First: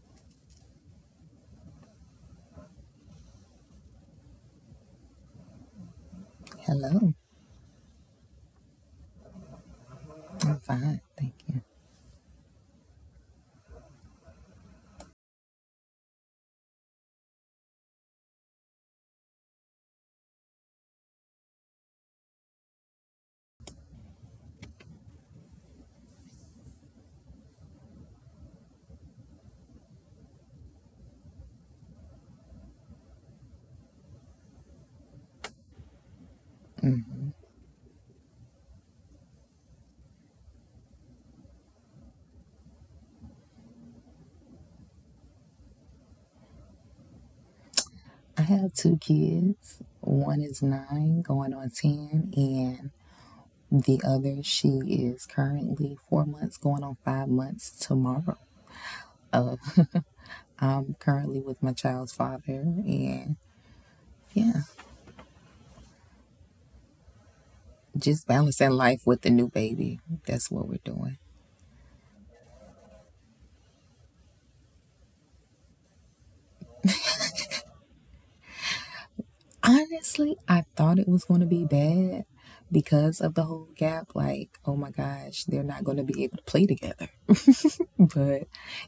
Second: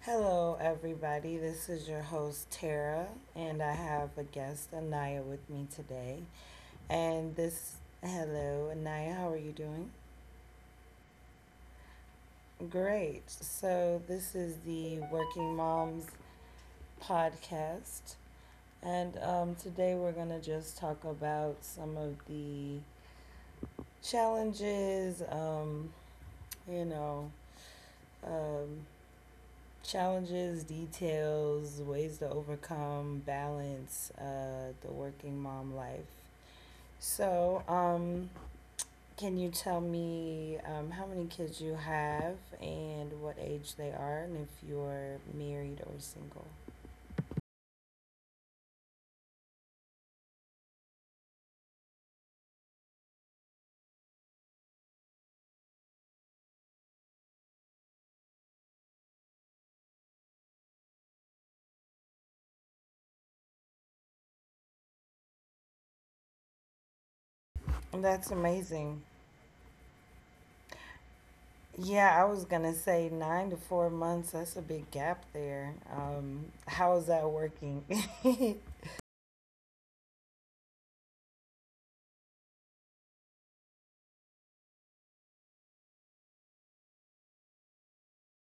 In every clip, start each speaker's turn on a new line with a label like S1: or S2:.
S1: Hello, everybody. This is your host, Tara, and I have a guest, Anaya, with me today.
S2: Hello.
S1: And this, hello, Anaya, how are you doing?
S2: I'm fine. Thank you.
S1: Great. So, this is the Working Moms podcast, and today we're going to just talk about some of the challenges, you know, um, challenges, details, ways to overcome, balance the working mom life. So, um, can you tell me how many kids you have and what age they are, and if you're married or single?
S2: I have two kids. One is nine, going on 10, and the other, she is currently 4 months, going on 5 months tomorrow. Uh, I'm currently with my child's father, and yeah, just
S1: That's
S2: balancing life with the
S1: amazing.
S2: new baby. That's what we're doing.
S1: Yeah, I was gonna say 9 to 4 months. That's a big gap there. How is that working?
S2: Honestly, I thought it was going to be bad because of the whole gap. Like, oh my gosh, they're not going to be able to play together, but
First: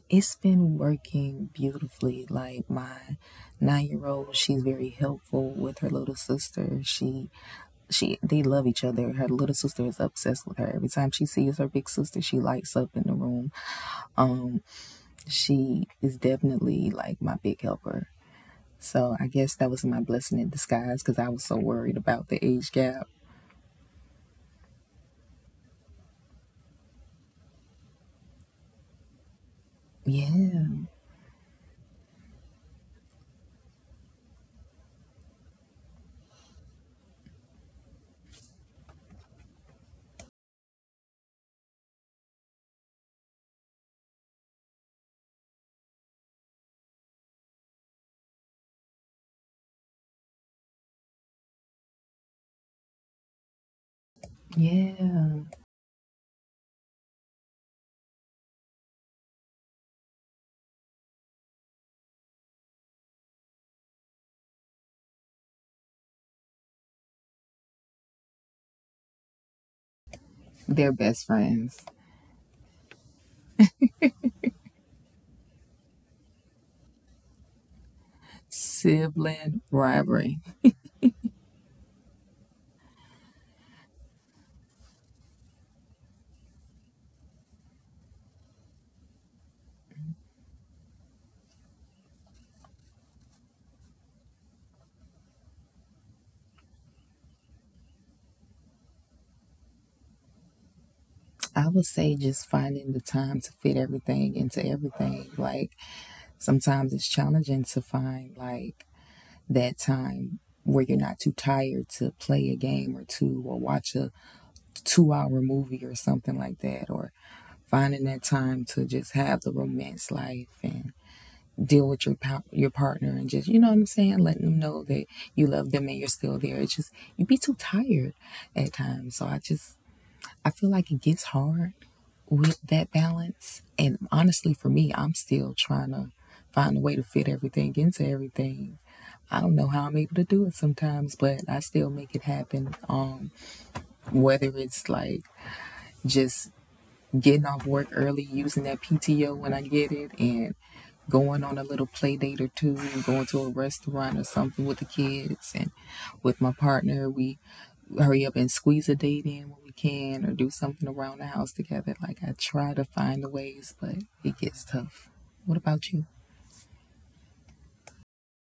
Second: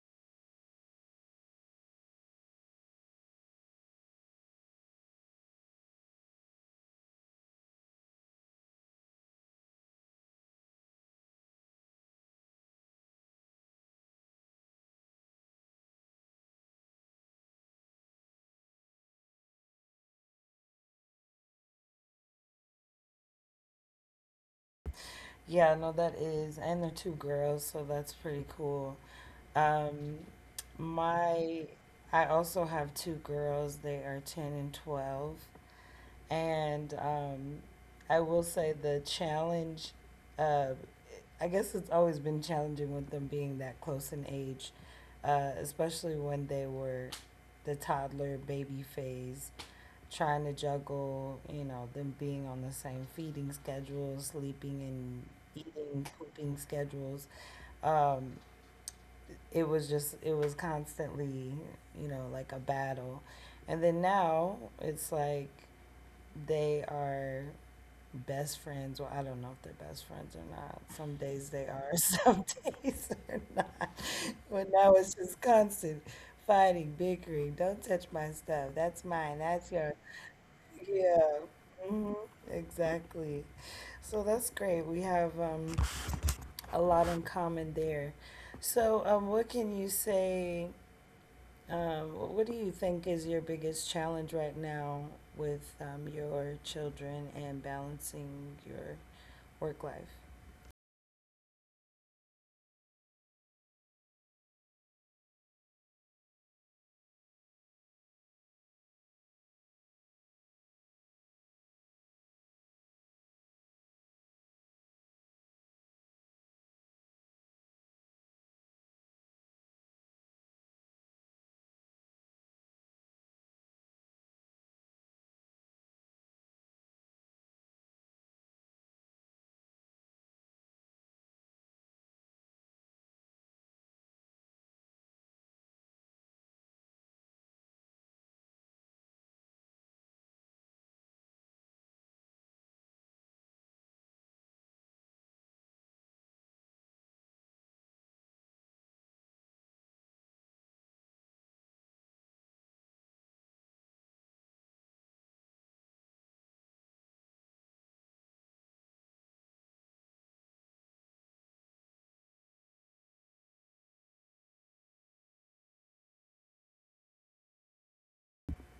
S2: it's been working beautifully. Like my 9 year old, she's very helpful with her little sister. She they love each other. Her little sister is obsessed with her. Every time she sees her big sister, she lights up in the room. She is definitely like my big helper. So I guess that was my blessing in disguise because I was so worried about the age gap.
S1: Yeah, no, that is, and they're two girls, so that's pretty cool.
S2: Yeah,
S1: Um, my I also have two girls. They are 10 and 12. And I will say uh, I guess it's always been challenging with them being that close in age, especially when they were the toddler baby phase, trying to juggle, you know, them being on the same feeding schedules,
S2: yeah.
S1: sleeping and eating, pooping schedules. Um, it was constantly, you know, like a battle. And then now it's like they are best friends. Well, I don't know if they're best friends or not.
S2: They're
S1: Some
S2: best
S1: days they are,
S2: friends.
S1: some days they're not, but now it's just constant fighting, bickering, don't touch my stuff, that's mine, that's
S2: Sibling
S1: your,
S2: rivalry.
S1: yeah. Hmm, exactly. So that's great, we have a lot in common there. So what can you say, what do you think is your biggest challenge right now with your children and balancing your work life?
S2: I would say just finding the time to fit everything into everything. Like sometimes it's challenging to find like that time where you're not too tired to play a game or two, or watch a 2 hour movie or something like that, or finding that time to just have the romance life and deal with your partner, and just, you know what I'm saying, letting them know that you love them and you're still there. It's just you'd be too tired at times. So I just, I feel like it gets hard with that balance. And honestly, for me, I'm still trying to find a way to fit everything into everything. I don't know how I'm able to do it sometimes, but I still make it happen. Whether it's like just getting off work early, using that PTO when I get it, and going on a little play date or two, and going to a restaurant or something with the kids and with my partner. We hurry up and squeeze a date in when we can, or do something around the house together. Like, I try to find the ways, but it gets tough. What about you?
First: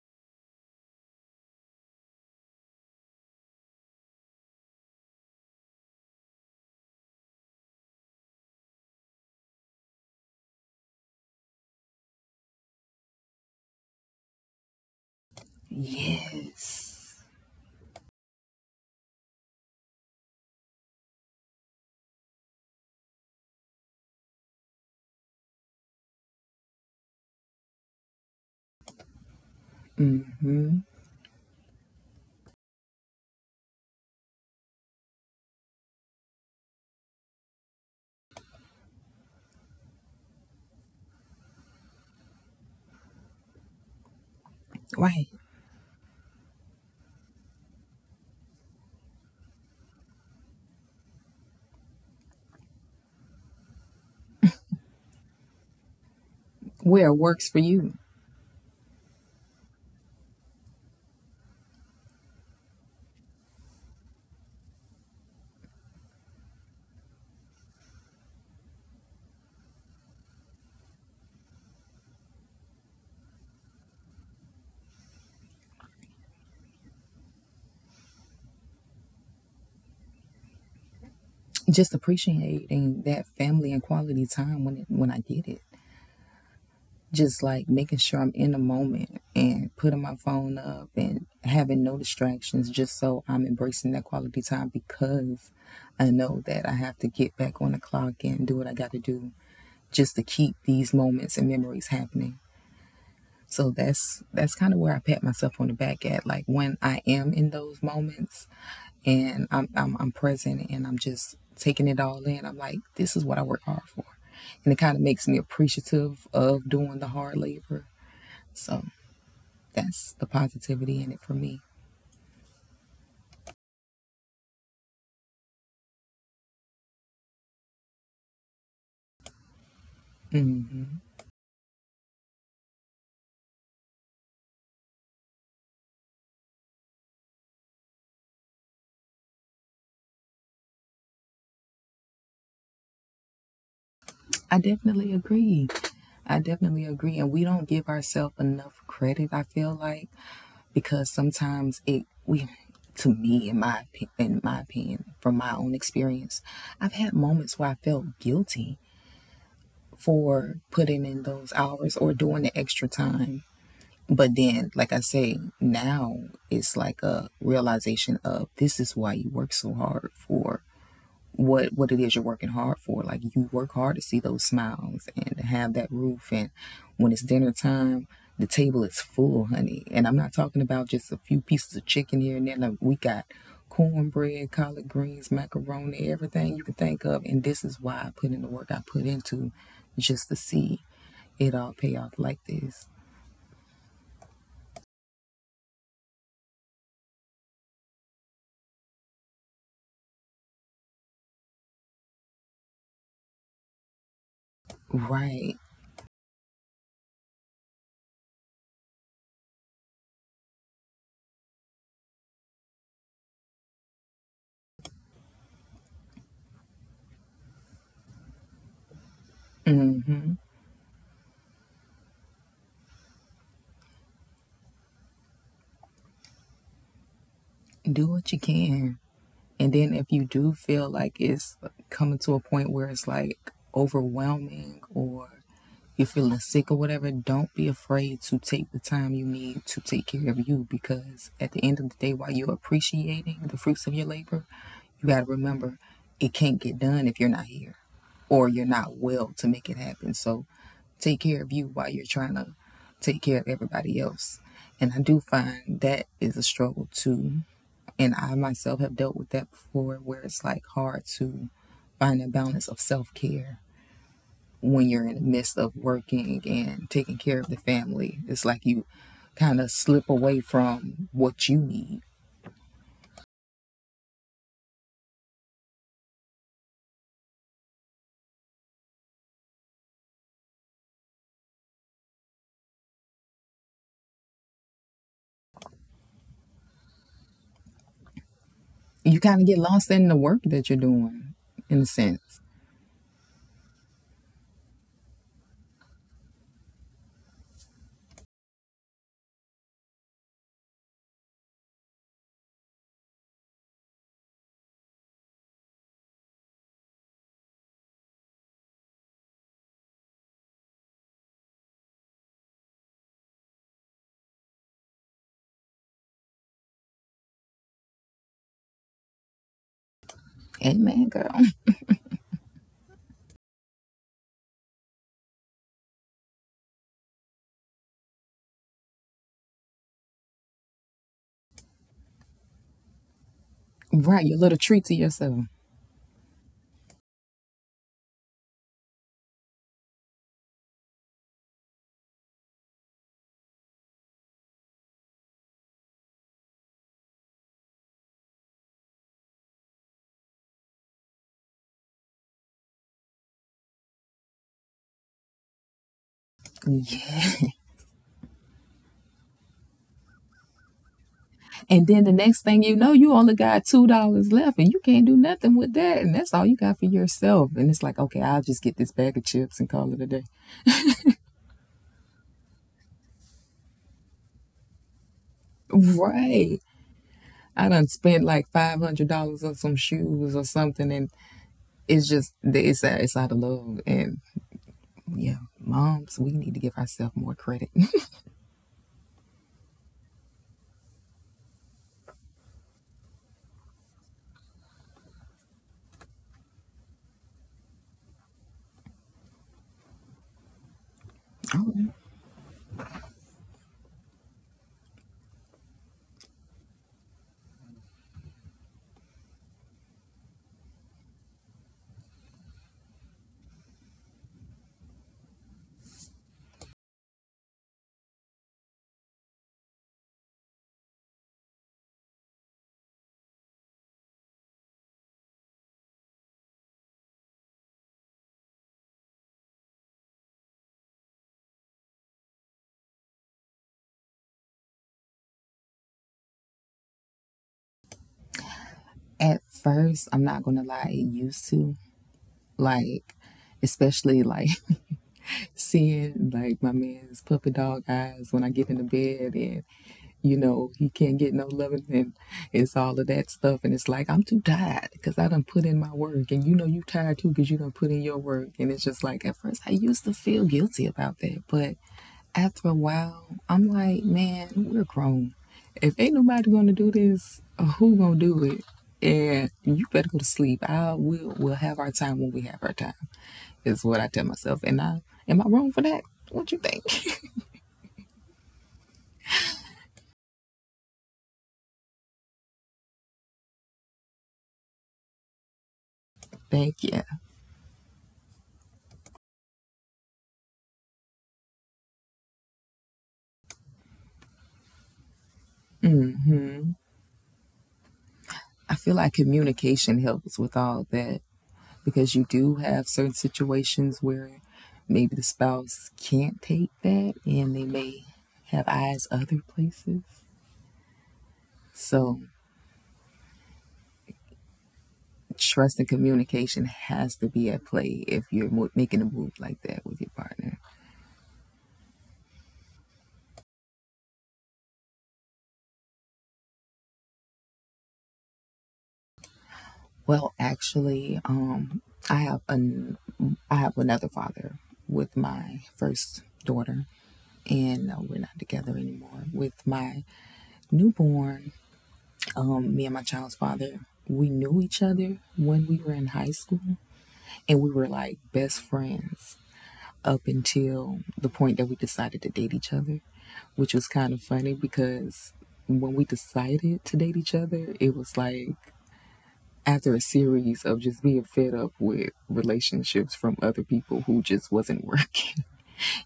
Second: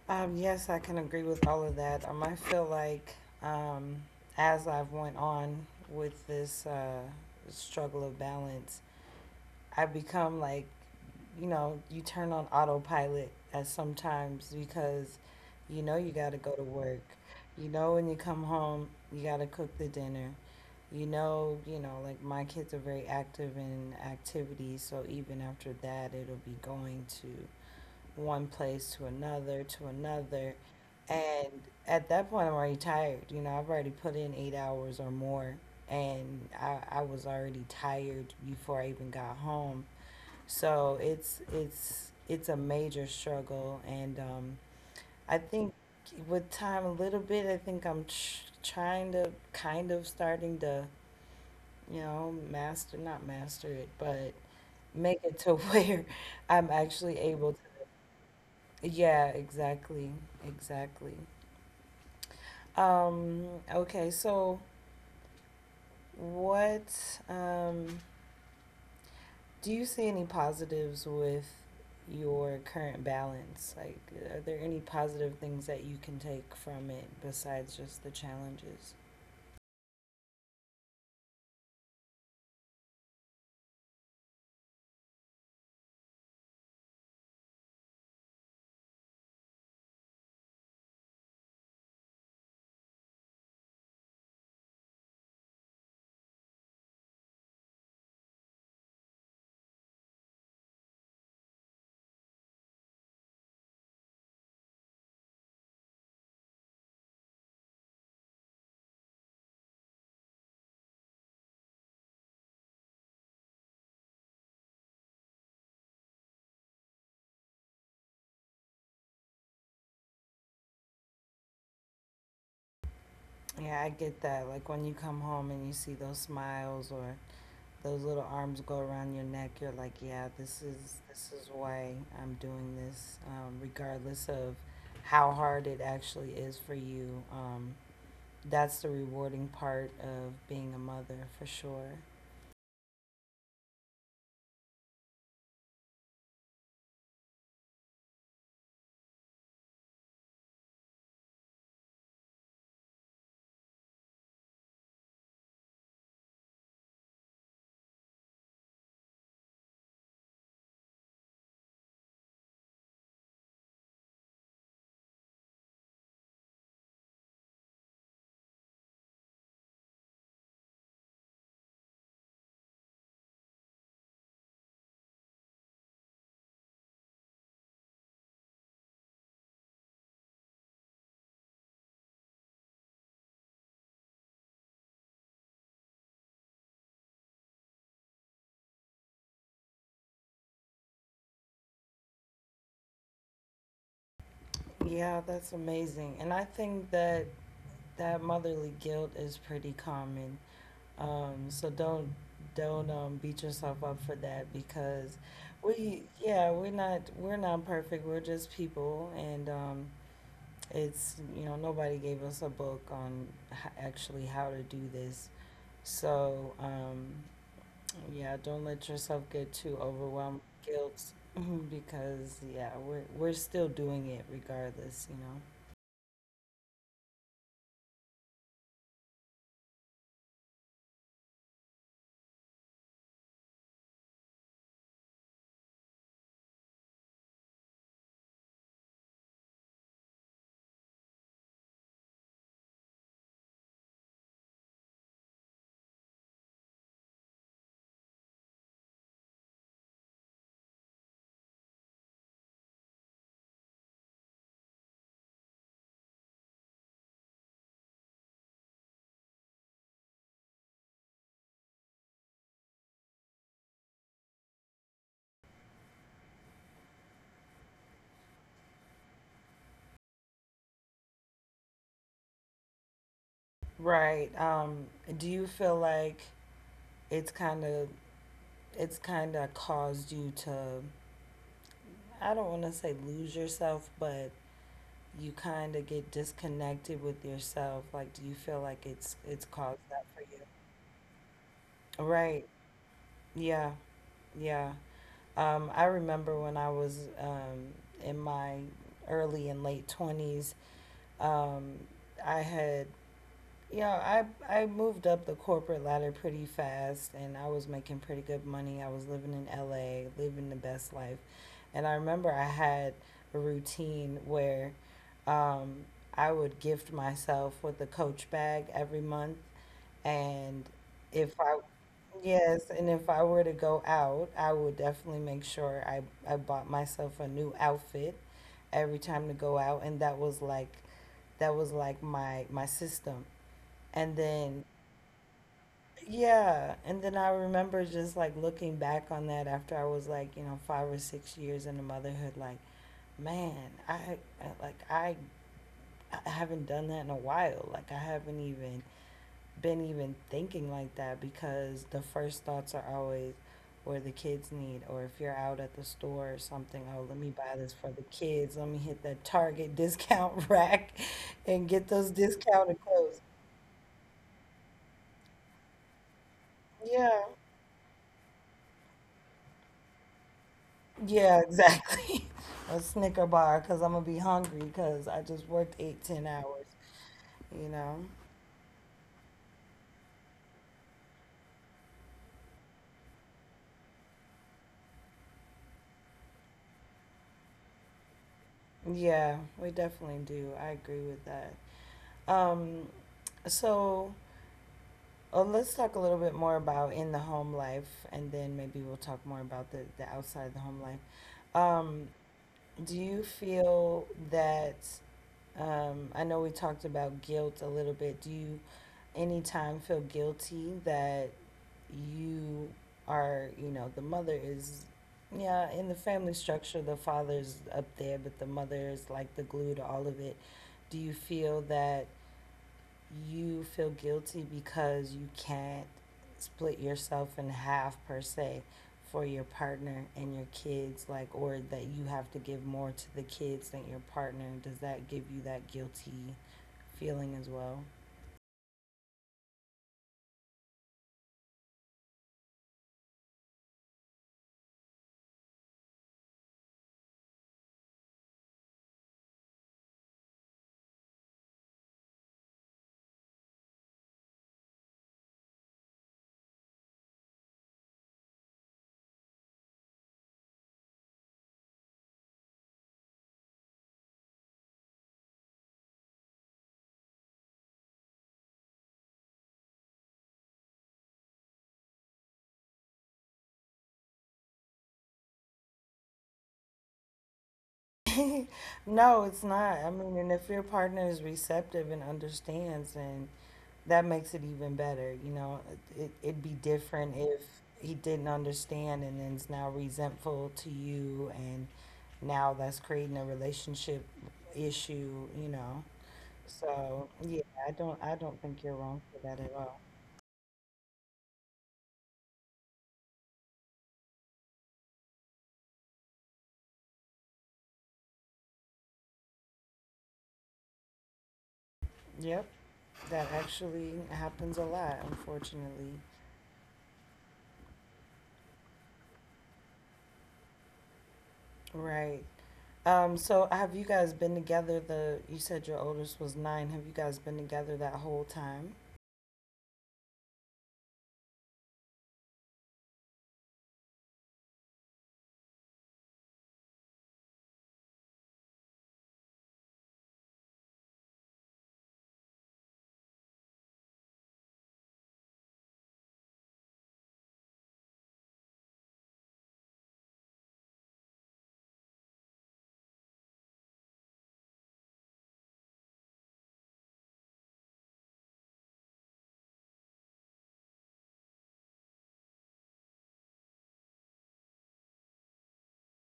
S1: Yes, I can agree with all of that. I feel like um, as I've went on with this struggle of balance, I've become like, you know, you turn on autopilot at sometimes because you know you got to go to work.
S2: Yes.
S1: You know when you come home, you got to cook the dinner. You know, like my kids are very active in activities, so even after that, it'll be going to one place to another to another.
S2: Mm-hmm.
S1: And at that point, I'm already tired. You know, I've already put in 8 hours or more, and I was already tired before I even got home. So it's a major struggle, and
S2: Right.
S1: I think with time a little bit, I think trying to kind of starting to, you know, master, not master it, but make it to where I'm
S2: Where it
S1: actually
S2: works
S1: able to.
S2: for you.
S1: Yeah, exactly, exactly. Um, okay, so what do you see any positives with your current balance? Like, are there any positive things that you can take from it besides just the challenges?
S2: Just appreciating that family and quality time when it, when I get it. Just like making sure I'm in the moment and putting my phone up and having no distractions, just so I'm embracing that quality time, because I know that I have to get back on the clock and do what I got to do just to keep these moments and memories happening. So that's kind of where I pat myself on the back at, like when I am in those moments and I'm present and I'm just taking it all in. I'm like, this is what I work hard for, and it kind of makes me appreciative of doing the hard labor. So that's the positivity in it for me.
S1: Yeah, I get that. Like, when you come home and you see those smiles or those little arms go around your neck, you're like, yeah, this is
S2: Hmm.
S1: this is why I'm doing this, regardless of how hard it actually is for you. That's the rewarding part of being a mother for sure.
S2: I definitely agree. I definitely agree. And we don't give ourselves enough credit, I feel like, because sometimes it, we, to me, in in my opinion, from my own experience, I've had moments where I felt guilty for putting in those hours or doing the extra time. But then, like I say, now it's like a realization of this is why you work so hard for what it is you're working hard for. Like, you work hard to see those smiles and to have that roof, and when it's dinner time, the table is full, honey. And I'm not talking about just a few pieces of chicken here and there. No, we got cornbread, collard greens, macaroni, everything you can think of. And this is why I put in the work I put into, just to see it all pay off like this.
S1: Yeah, that's amazing. And I think that that motherly guilt is pretty common. So don't beat yourself up for that because
S2: Right.
S1: we're not, we're not perfect. We're just people, and it's, you know, nobody gave us a book on actually how to do this. So yeah, don't let yourself get too
S2: Mm hmm.
S1: overwhelmed with guilt because yeah, we're still doing it regardless. You know.
S2: Do what you can. And then if you do feel like it's coming to a point where it's like overwhelming, or you're feeling sick or whatever, don't be afraid to take the time you need to take care of you, because at the end of the day, while you're appreciating the fruits of your labor, you got to remember it can't get done if you're not here or you're not well to make it happen. So take care of you while you're trying to take care of everybody else. And I do find that is a struggle too, and I myself have dealt with that before, where it's like hard to find a balance of self care when you're in the midst of working and taking care of the family. It's like you kind of slip away from what you need.
S1: Right. Do you feel like it's kind of it's kind of caused you to, I don't want to say lose yourself, but you kind of get disconnected with yourself. Like, do you feel like it's
S2: You kind of
S1: it's
S2: get
S1: caused
S2: lost in
S1: that
S2: the
S1: for
S2: work
S1: you?
S2: that you're doing, in a sense.
S1: Right. Yeah. Yeah. I remember when I was in my early and late 20s, um, I had, you know, I moved up the corporate ladder pretty fast, and I was making pretty good money. I was living in LA, living the best life, and I remember I had a routine where um, I would gift myself with a Coach bag every month, and
S2: Amen, girl.
S1: if I yes, and if I were to go out, I would definitely make sure I bought myself a new outfit every time to go out, and that was like my my system. And
S2: Right, your little
S1: then,
S2: treat to yourself.
S1: yeah, and then I remember just like looking back on that after I was like, you know, 5 or 6 years into motherhood, like, man, I haven't done that in a while. Like I haven't even been even thinking like that because the first thoughts are always where the kids need, or if you're out at the store or something,
S2: Yeah.
S1: oh, let me buy this for the kids. Let me hit that Target discount rack
S2: And then the next
S1: and
S2: thing
S1: get
S2: you know,
S1: those
S2: you only
S1: discounted
S2: got two
S1: clothes.
S2: dollars left and you can't do nothing with that. And that's all you got for yourself. And it's like,
S1: Yeah.
S2: okay, I'll just get this bag of chips and call it a day.
S1: Yeah, exactly. A Snicker bar because I'm gonna be hungry because I just worked
S2: Right.
S1: eight, 10 hours,
S2: I done spent
S1: you
S2: like
S1: know?
S2: $500 on some shoes or something, and it's just it's out of love. And yeah, moms, we need to give ourselves more credit.
S1: Yeah, we definitely do. I agree with that. Um, so let's talk a little bit more about in the home life and then maybe we'll talk more about the outside the home life. Um, do you feel that, I know we talked about guilt a little bit. Do you anytime feel guilty that you are, you know, the mother is, yeah, in the family structure, the father's up there, but the mother is like the glue to all of it. Do you feel that you feel guilty because you can't split yourself in half, per se, for your partner and your kids, like, or that you have to give more to the kids than your partner? Does that give you that guilty feeling as well?
S2: At first, I'm not gonna lie, it used to, like, especially like seeing like my man's puppy dog eyes when I get into bed, and you know he can't get no loving, and it's all of that stuff, and it's like, I'm too tired because I done put in my work, and you know you tired too because you done put in your work. And it's just like at first I used to feel guilty about that, but after a while I'm like, man, we're grown. If ain't nobody gonna do this, who gonna do it? And you better go to sleep. I will. We'll have our time when we have our time, is what I tell myself. And I, am I wrong for that? What you think?
S1: No, it's not. I mean, and if your partner is receptive and understands, and that makes it even better. You know, it'd be
S2: Thank you.
S1: different if he didn't understand and then's now resentful to you, and now that's creating a relationship issue. You know,
S2: Hmm.
S1: so yeah, I don't think
S2: I
S1: you're
S2: feel
S1: wrong
S2: like
S1: for that at all.
S2: communication helps with all that, because you do have certain situations where maybe the spouse can't take that and they may have eyes other places. So,
S1: Yep, that actually happens a lot,
S2: trust and
S1: unfortunately.
S2: communication has to be at play if you're making a move like that with your partner.
S1: Right. So have you guys been together the you said your oldest was nine. Have you guys been together that whole time?
S2: Well, actually, I have an I have another father with my first daughter, and we're not together anymore. With my newborn, me and my child's father, we knew each other when we were in high school, and we were like best friends up until the point that we decided to date each other, which was kind of funny because when we decided to date each other, it was like after a series of just being fed up with relationships from other people who just wasn't working.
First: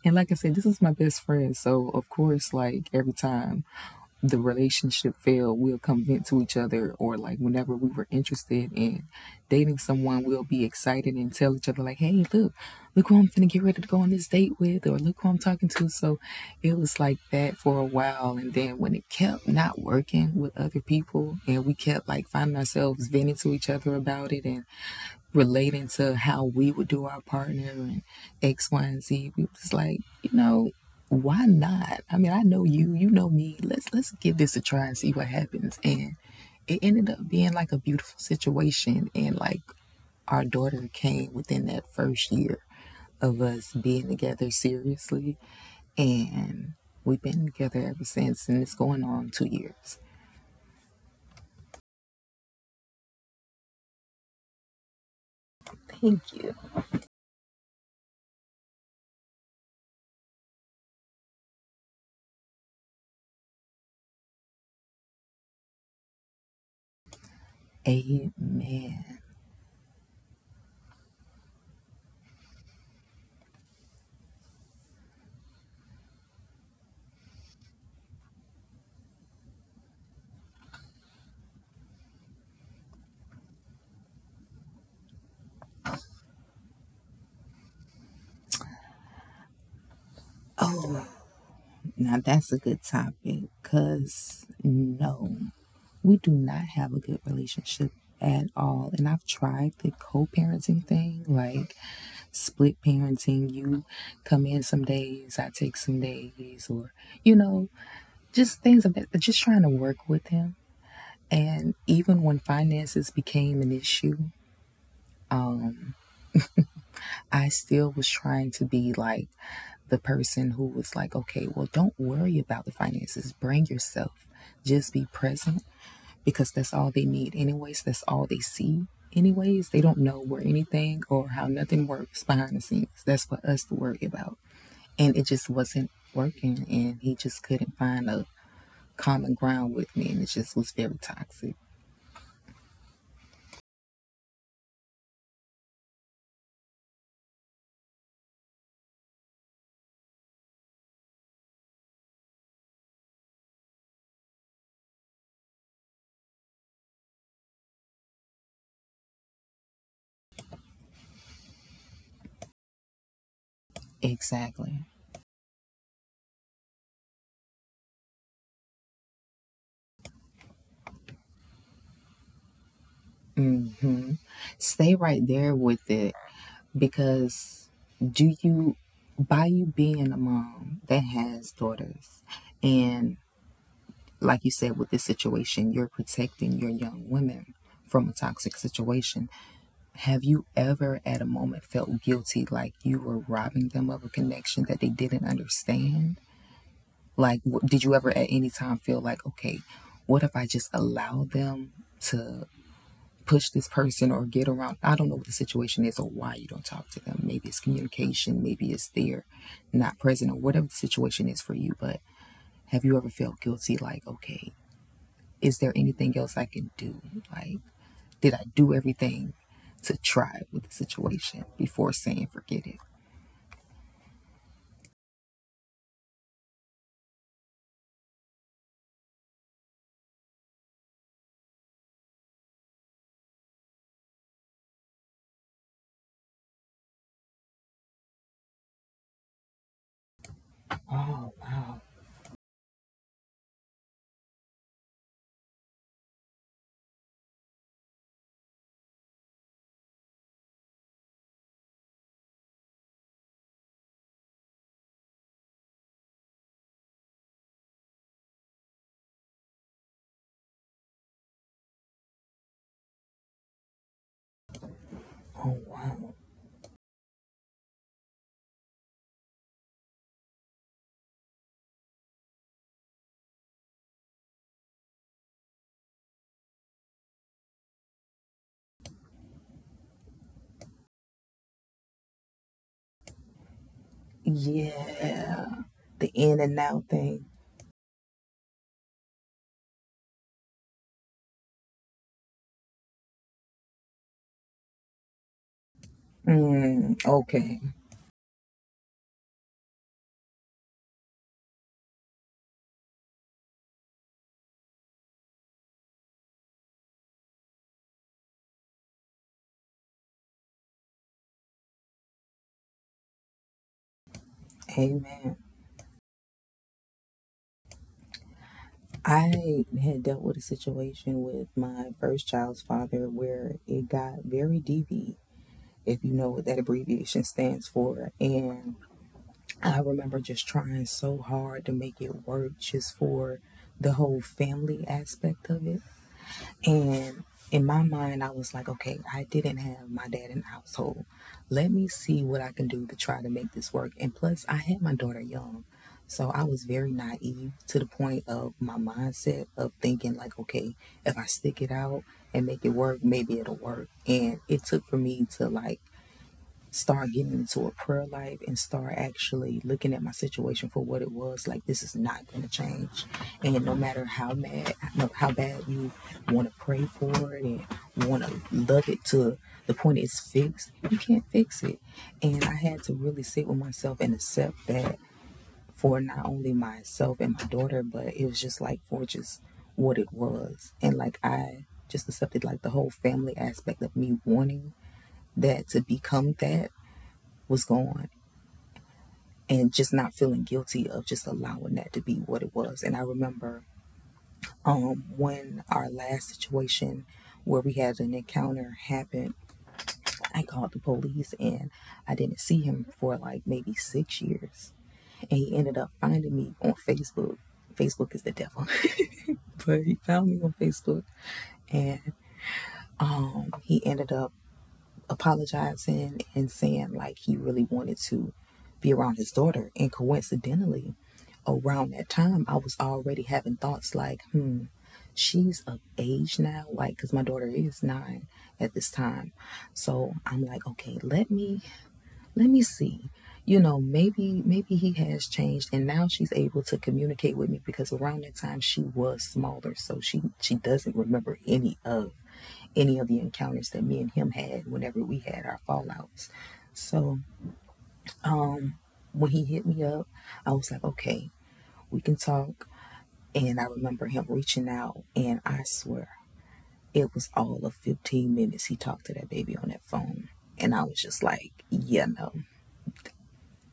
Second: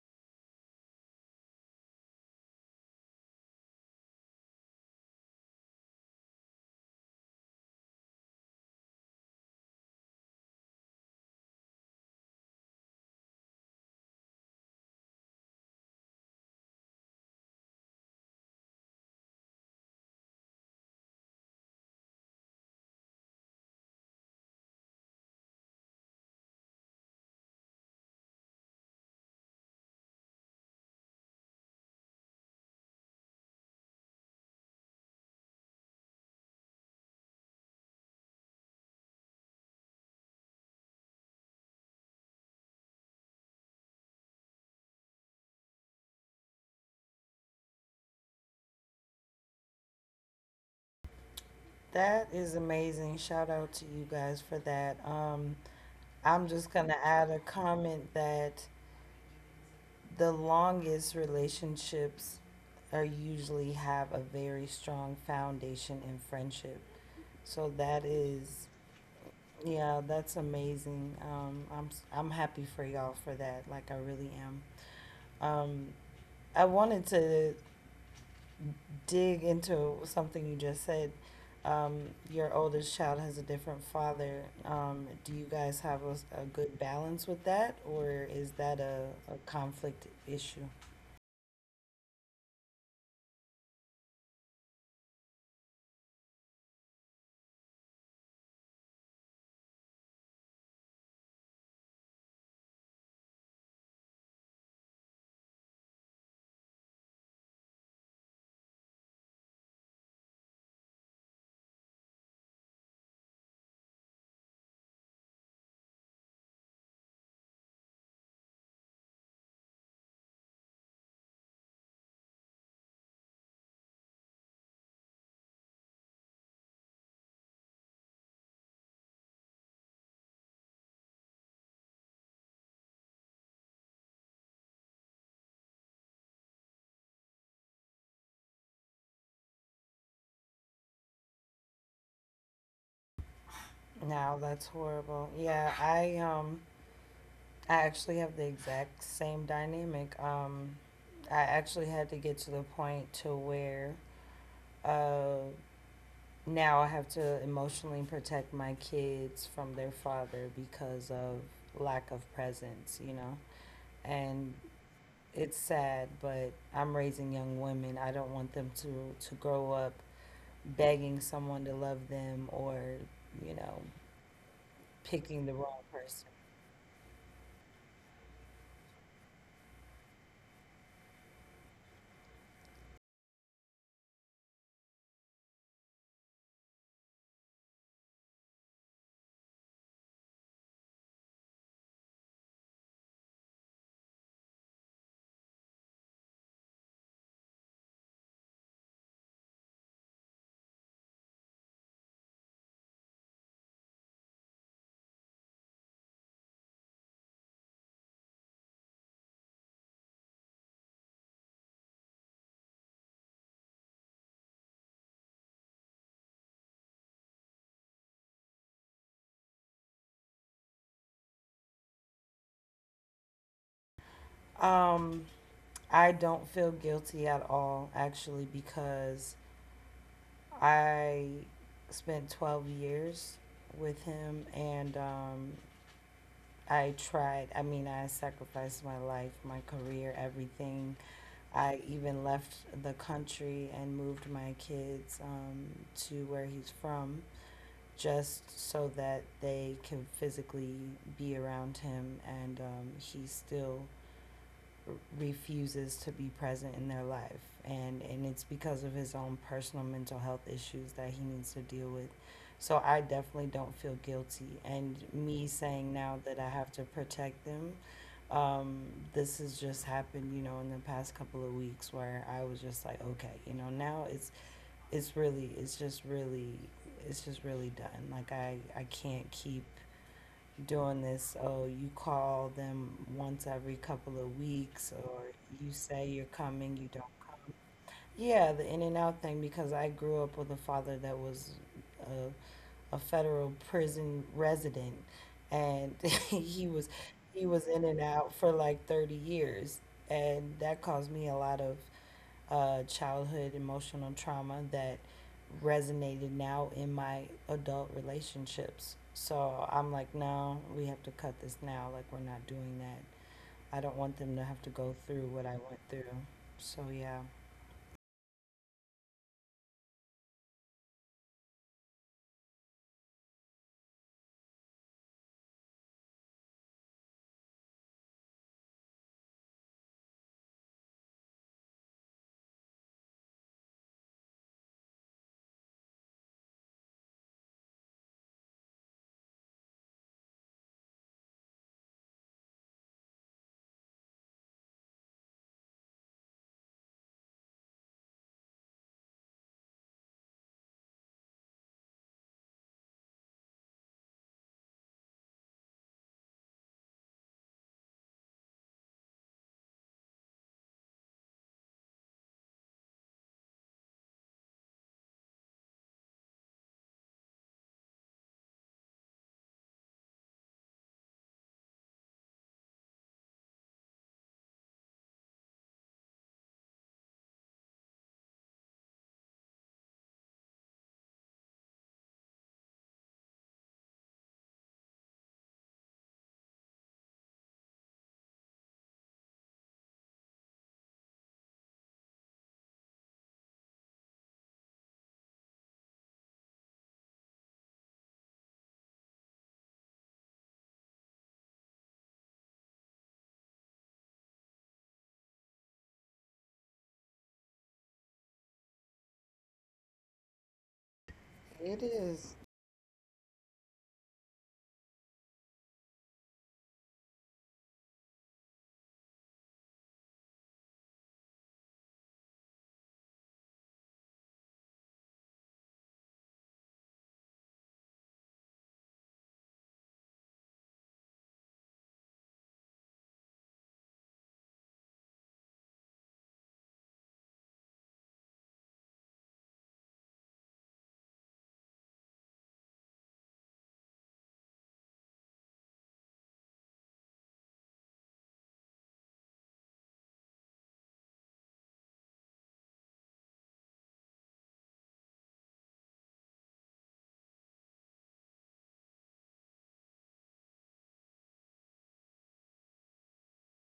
S2: And like I said, this is my best friend. So, of course, like every time the relationship failed, we'll convince to each other, or like whenever we were interested in dating someone, we'll be excited and tell each other, like, hey, look, look who I'm finna get ready to go on this date with, or look who I'm talking to. So it was like that for a while. And then when it kept not working with other people, and we kept like finding ourselves venting to each other about it, and relating to how we would do our partner and X, Y, and Z. We was like, you know, why not? I mean, I know you, you know me. Let's give this a try and see what happens. And it ended up being like a beautiful situation. And like our daughter came within that first year of us being together seriously. And we've been together ever since. And it's going on 2 years.
S1: That is amazing. Shout out to you guys for that.
S2: Thank
S1: I'm
S2: you.
S1: just gonna add a comment that the longest relationships are usually have a very strong foundation in friendship. So that
S2: Amen.
S1: is, yeah, that's amazing. I'm happy for y'all for that. Like I really am. Um, I wanted to dig into something you just said. Um, your oldest child has a different father. Do you guys have a good balance with that, or is that a conflict issue?
S2: Oh, now that's a good topic because no, we do not have a good relationship at all. And I've tried the co parenting thing, like split parenting. You come in some days, I take some days, or, you know, just things of that, just trying to work with him. And even when finances became an issue, I still was trying to be like the person who was like, okay, well, don't worry about the finances. Bring yourself. Just be present, because that's all they need, anyways. That's all they see, anyways. They don't know where anything or how nothing works behind the scenes. That's for us to worry about. And it just wasn't working, and he just couldn't find a common ground with me, and it just was very toxic.
S1: No, that's horrible. I actually have the exact same dynamic. I actually had to get to the point to where uh, now I have to emotionally protect my kids from their father because of lack of presence, you know. And
S2: Exactly.
S1: it's sad, but I'm raising young women. I don't want them to grow up begging someone to love them, or, you
S2: mm
S1: know,
S2: hmm Stay right
S1: picking
S2: there
S1: the wrong
S2: with it.
S1: person.
S2: Because do you, by you being a mom that has daughters, and like you said, with this situation you're protecting your young women from a toxic situation, have you ever at a moment felt guilty like you were robbing them of a connection that they didn't understand? Like, did you ever at any time feel like, okay, what if I just allow them to push this person or get around? I don't know what the situation is, or why you don't talk to them. Maybe it's communication, maybe it's they're not present, or whatever the situation is for you. But have you ever felt guilty like, okay, is there anything else I can do? Like, did I do everything to try with the situation before saying forget it?
S1: Um, I don't feel guilty at all actually because I spent 12 years with him, and I tried. I mean, I sacrificed my life, my career, everything.
S2: Oh,
S1: I even left the country and moved my kids to where he's from just so that they can physically be around him, and he still refuses to be present in their life, and it's because of his own personal mental health issues that he needs to deal with. So I definitely don't feel guilty, and me
S2: oh
S1: saying
S2: wow.
S1: now that I have to protect them, um, this has just happened, you know, in the past couple of weeks, where I was just like, okay, you know, now it's really it's just really it's just really done. Like I can't keep doing this, oh, you call them once every couple of weeks, or
S2: Yeah.
S1: you
S2: The
S1: say you're
S2: in and
S1: coming,
S2: out
S1: you don't
S2: thing.
S1: come. Yeah, the in and out thing, because I grew up with a father that was a, a federal prison resident, and he was
S2: Mm,
S1: he
S2: okay.
S1: was in and out for like 30 years, and that caused me a lot of childhood emotional trauma that resonated now in my adult relationships. So I'm like, no, we have to cut this now. Like, we're not doing that. I don't want them to have to go through
S2: Amen.
S1: what I went through. So, yeah.
S2: I had dealt with a situation with my first child's father where it got very DV, if you know what that abbreviation stands for. And I remember just trying so hard to make it work just for the whole family aspect of it. And in my mind, I was like, okay, I didn't have my dad in the household. Let me see what I can do to try to make this work. And plus, I had my daughter young. So I was very naive to the point of my mindset of thinking, like, okay, if I stick it out and make it work, maybe it'll work. And it took for me to like, start getting into a prayer life and start actually looking at my situation for what it was. Like, this is not going to change, and no matter how mad, no, how bad you want to pray for it and want to love it to the point it's fixed, you can't fix it. And I had to really sit with myself and accept that, for not only myself and my daughter, but it was just like for just what it was. And like, I just accepted like the whole family aspect of me wanting that to become that was gone, and just not feeling guilty of just allowing that to be what it was. And I remember when our last situation where we had an encounter happened, I called the police and I didn't see him for like maybe six years. And he ended up finding me on Facebook. Facebook is the devil, but he found me on Facebook.
S1: It
S2: And
S1: is.
S2: he ended up apologizing and saying like he really wanted to be around his daughter. And coincidentally, around that time, I was already having thoughts like, hmm, she's of age now, like, because my daughter is nine at this time. So I'm like, okay, let me see. You know, maybe, maybe he has changed, and now she's able to communicate with me, because around that time she was smaller, so she doesn't remember any of the encounters that me and him had whenever we had our fallouts. So when he hit me up, I was like, okay, we can talk. And I remember him reaching out, and I swear it was all of 15 minutes he talked to that baby on that phone. And I was just like, yeah, no.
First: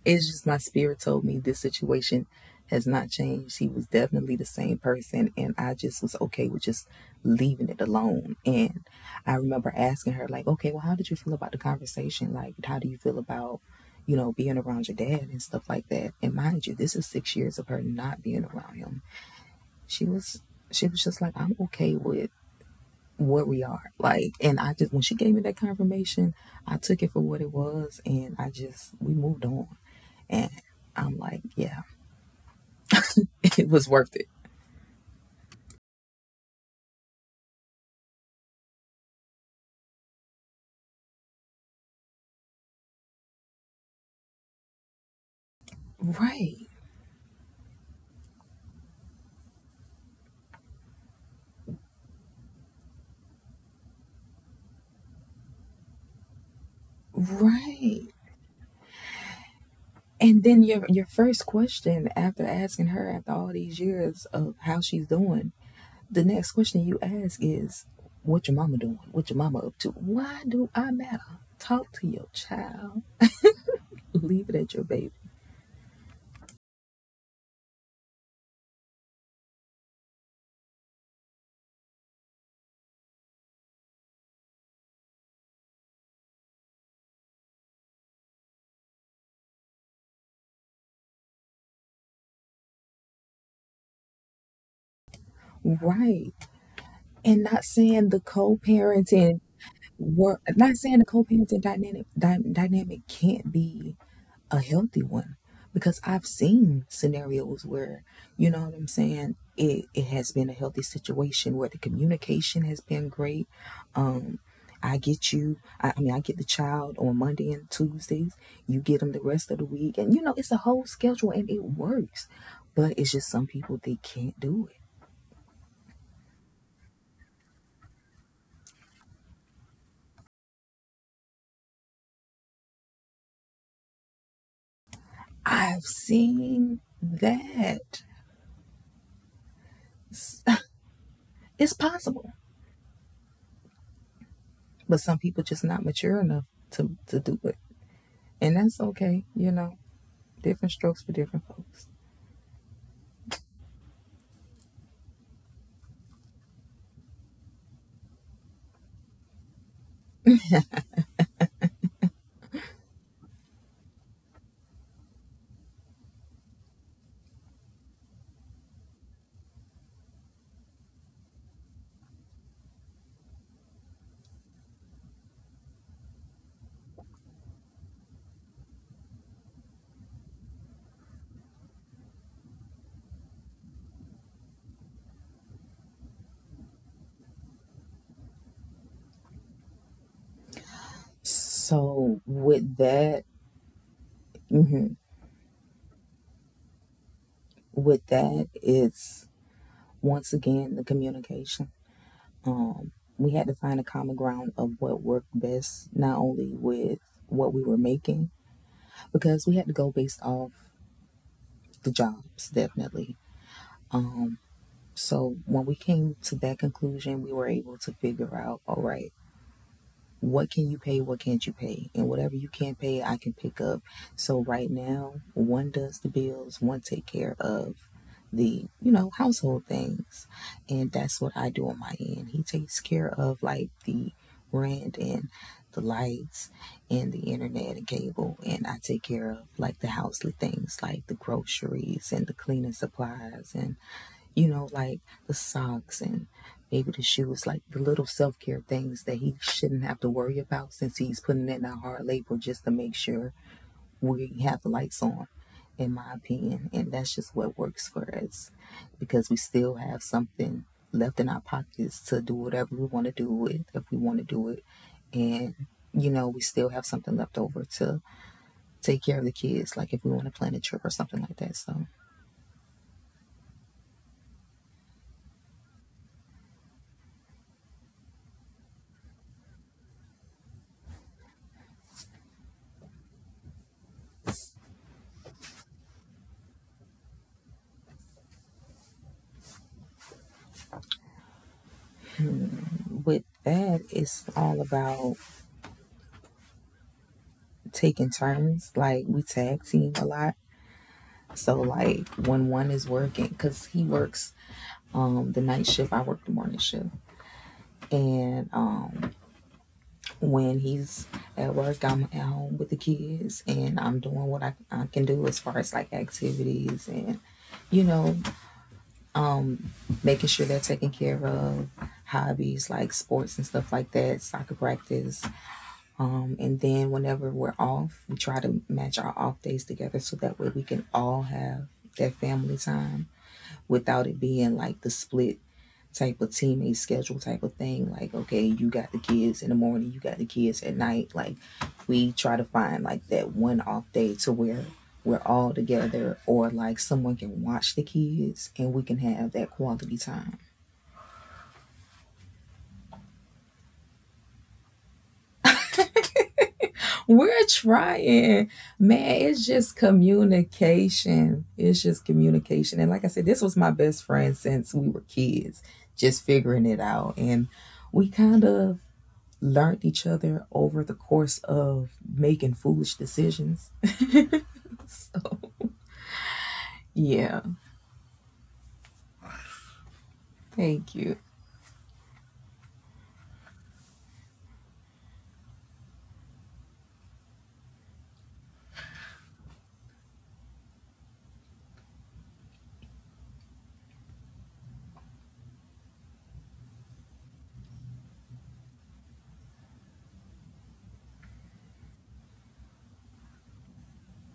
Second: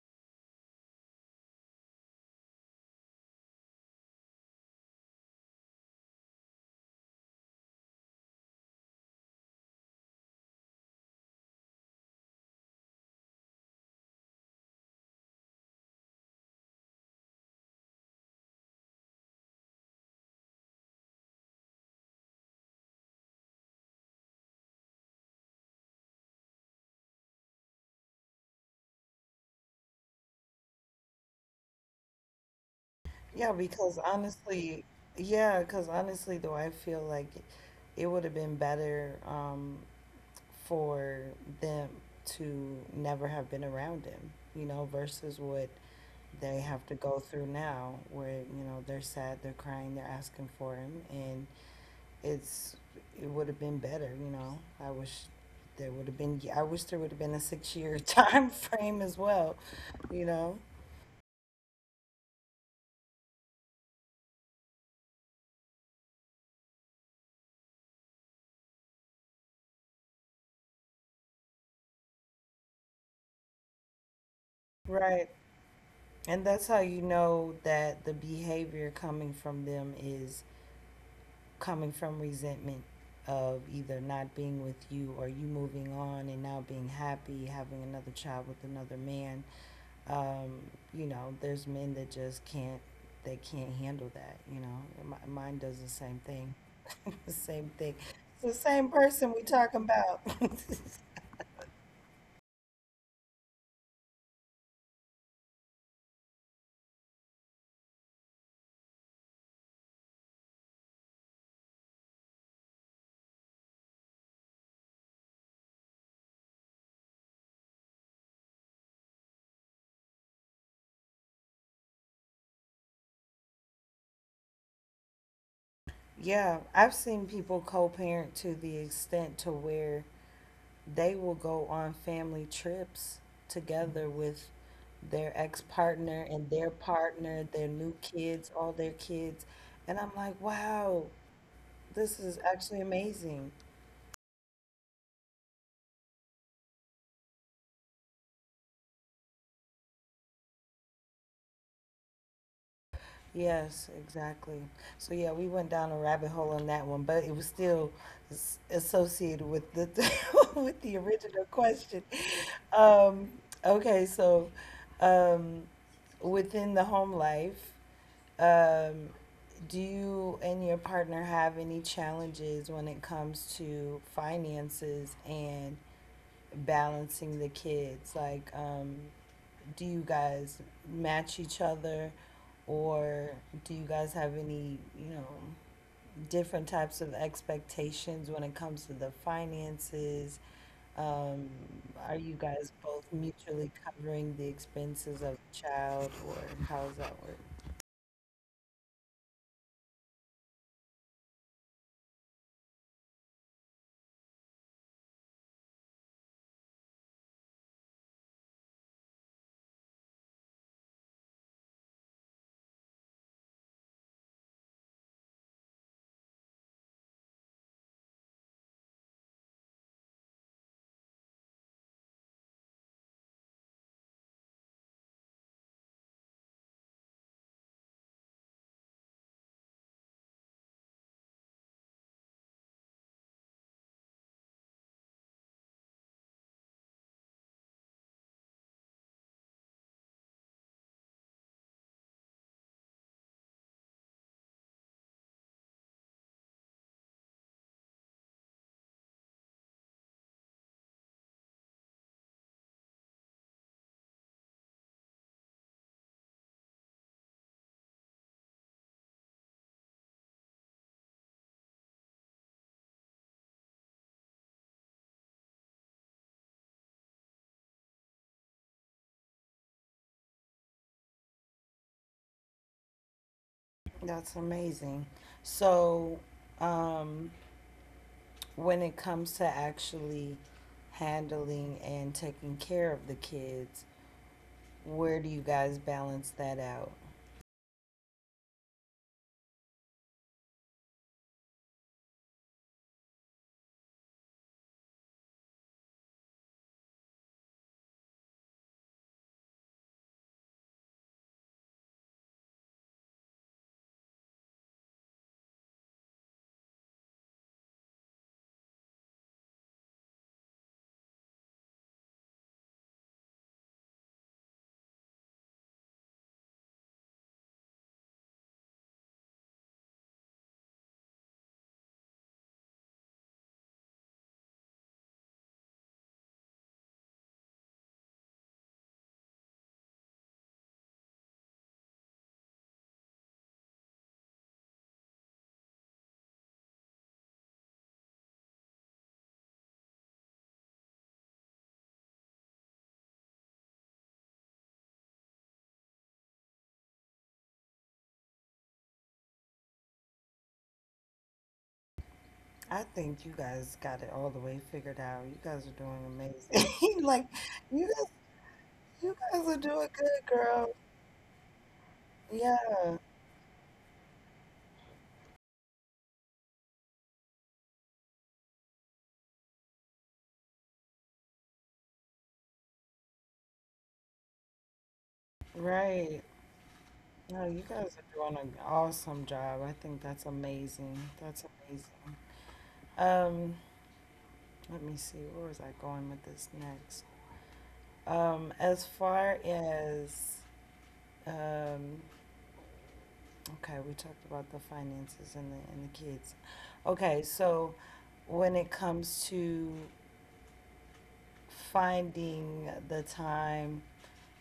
S2: It's just my spirit told me this situation has not changed. He was definitely the same person, and I just was okay with just leaving it alone. And I remember asking her, like, okay, well, how did you feel about the conversation? Like, how do you feel about, you know, being around your dad and stuff like that? And mind you, this is six years of her not being around him. She was, she was just like, I'm okay with where we are. Like, and I just, when she gave me that confirmation, I took it for what it was, and I just, we moved on. And I'm like, yeah,
S1: Yeah,
S2: it was
S1: because
S2: worth it.
S1: honestly, I feel like it would have been better for them to never have been around him, you know, versus what they
S2: Right.
S1: have to go through now where you know they're sad, they're crying, they're asking for him. And it's it would have been better, you know. I wish there would have been I wish there would have been a 6 year
S2: Right.
S1: time frame as well, you
S2: And
S1: know.
S2: then your first question after asking her after all these years of how she's doing, the next question you ask is, what your mama doing, what your mama up to? Why do I matter? Talk to your child. Leave it at your baby.
S1: Right. And that's how you know that the behavior coming from them is coming from resentment of either not being with you or you moving on and now being happy having another child with another man. Um, you know, there's men that just can't, they can't handle that, you know. And mine does the same
S2: Right.
S1: thing. The
S2: And not
S1: same thing.
S2: saying the
S1: It's the same person
S2: co-parenting
S1: we talking about.
S2: work, not saying the co-parenting dynamic dynamic can't be a healthy one, because I've seen scenarios where, you know what I'm saying, it has been a healthy situation where the communication has been great. Um, I get you. I mean, I get the child on Monday and Tuesdays, you get them the rest of the week, and you know, it's a whole schedule and it works. But it's just some people they can't do it.
S1: Yeah, I've seen people co-parent to the extent to where they will go on family trips together with their
S2: I've
S1: ex-partner and their
S2: seen
S1: partner, their new
S2: that.
S1: kids, all their kids. And I'm like, wow,
S2: It's
S1: this
S2: possible,
S1: is actually amazing.
S2: but some people just not mature enough to do it, and that's okay. You know, different strokes for different folks.
S1: Yes, exactly. So yeah, we went down a rabbit hole on that one, but it was still associated with the with the original question. Um, okay, so um, within the home life, um, do you and your partner have any challenges when it comes to finances and balancing the kids? Like, do you guys match each other, or do you guys have any, you know, different types of expectations when it comes to the finances? Um, are
S2: So
S1: you guys
S2: with
S1: both
S2: that,
S1: mutually covering the
S2: mhm,
S1: expenses of the child, or how does that work?
S2: with that, it's once again the communication. Um, we had to find a common ground of what worked best, not only with what we were making, because we had to go based off the jobs, definitely. Um, so when we came to that conclusion, we were able to figure out, all right, what can you pay, what can't you pay, and whatever you can't pay, I can pick up. So right now, one does the bills, one take care of the, you know, household things, and that's what I do on my end. He takes care of like the rent and the lights and the internet and cable, and I take care of like the housely things like the groceries and the cleaning supplies and, you know, like the socks and maybe the shoes, like the little self care things that he shouldn't have to worry about since he's putting in that hard labor just to make sure we have the lights on, in my opinion. And that's just what works for us, because we still have something left in our pockets to do whatever we want to do with, if we want to do it. And you know, we still have something left over to take care of the kids, like if we want to plan a trip or something like that. So,
S1: That's amazing. So, um, when it comes to actually handling and taking care of the kids, where do you guys balance that out?
S2: with that, it's all about taking turns. Like, we tag team a lot. So like when one is working, cause he works the night shift, I work the morning shift. And when he's at work, I'm at home with the kids and I'm doing what I can do as far as like activities and, you know, making sure they're taken care of, hobbies like sports and stuff like that, soccer practice. And then whenever we're off, we try to match our off days together so that way we can all have that family time without it being like the split type of teammate schedule type of thing. Like, okay, you got the kids in the morning, you got the kids at night. Like, we try to find like that one off day to where we're all together, or like someone can watch the kids and we can have that quality time.
S1: I think you guys got it all the way figured out. You guys are doing amazing. Like
S2: We're
S1: you guys
S2: trying. Man,
S1: you guys
S2: it's
S1: are
S2: just
S1: doing good, girl.
S2: communication. It's just
S1: Yeah,
S2: communication. And like I said, this was my best friend since we were kids, just figuring it out. And we kind of learned each other over the course of making foolish decisions. So,
S1: right.
S2: yeah.
S1: No, you guys are doing an awesome job. I think that's
S2: Thank you.
S1: amazing. That's amazing. Um, Let me see. Where was I going with this next? As far as um okay, we talked about the finances and the kids. Okay, so when it comes to finding the time,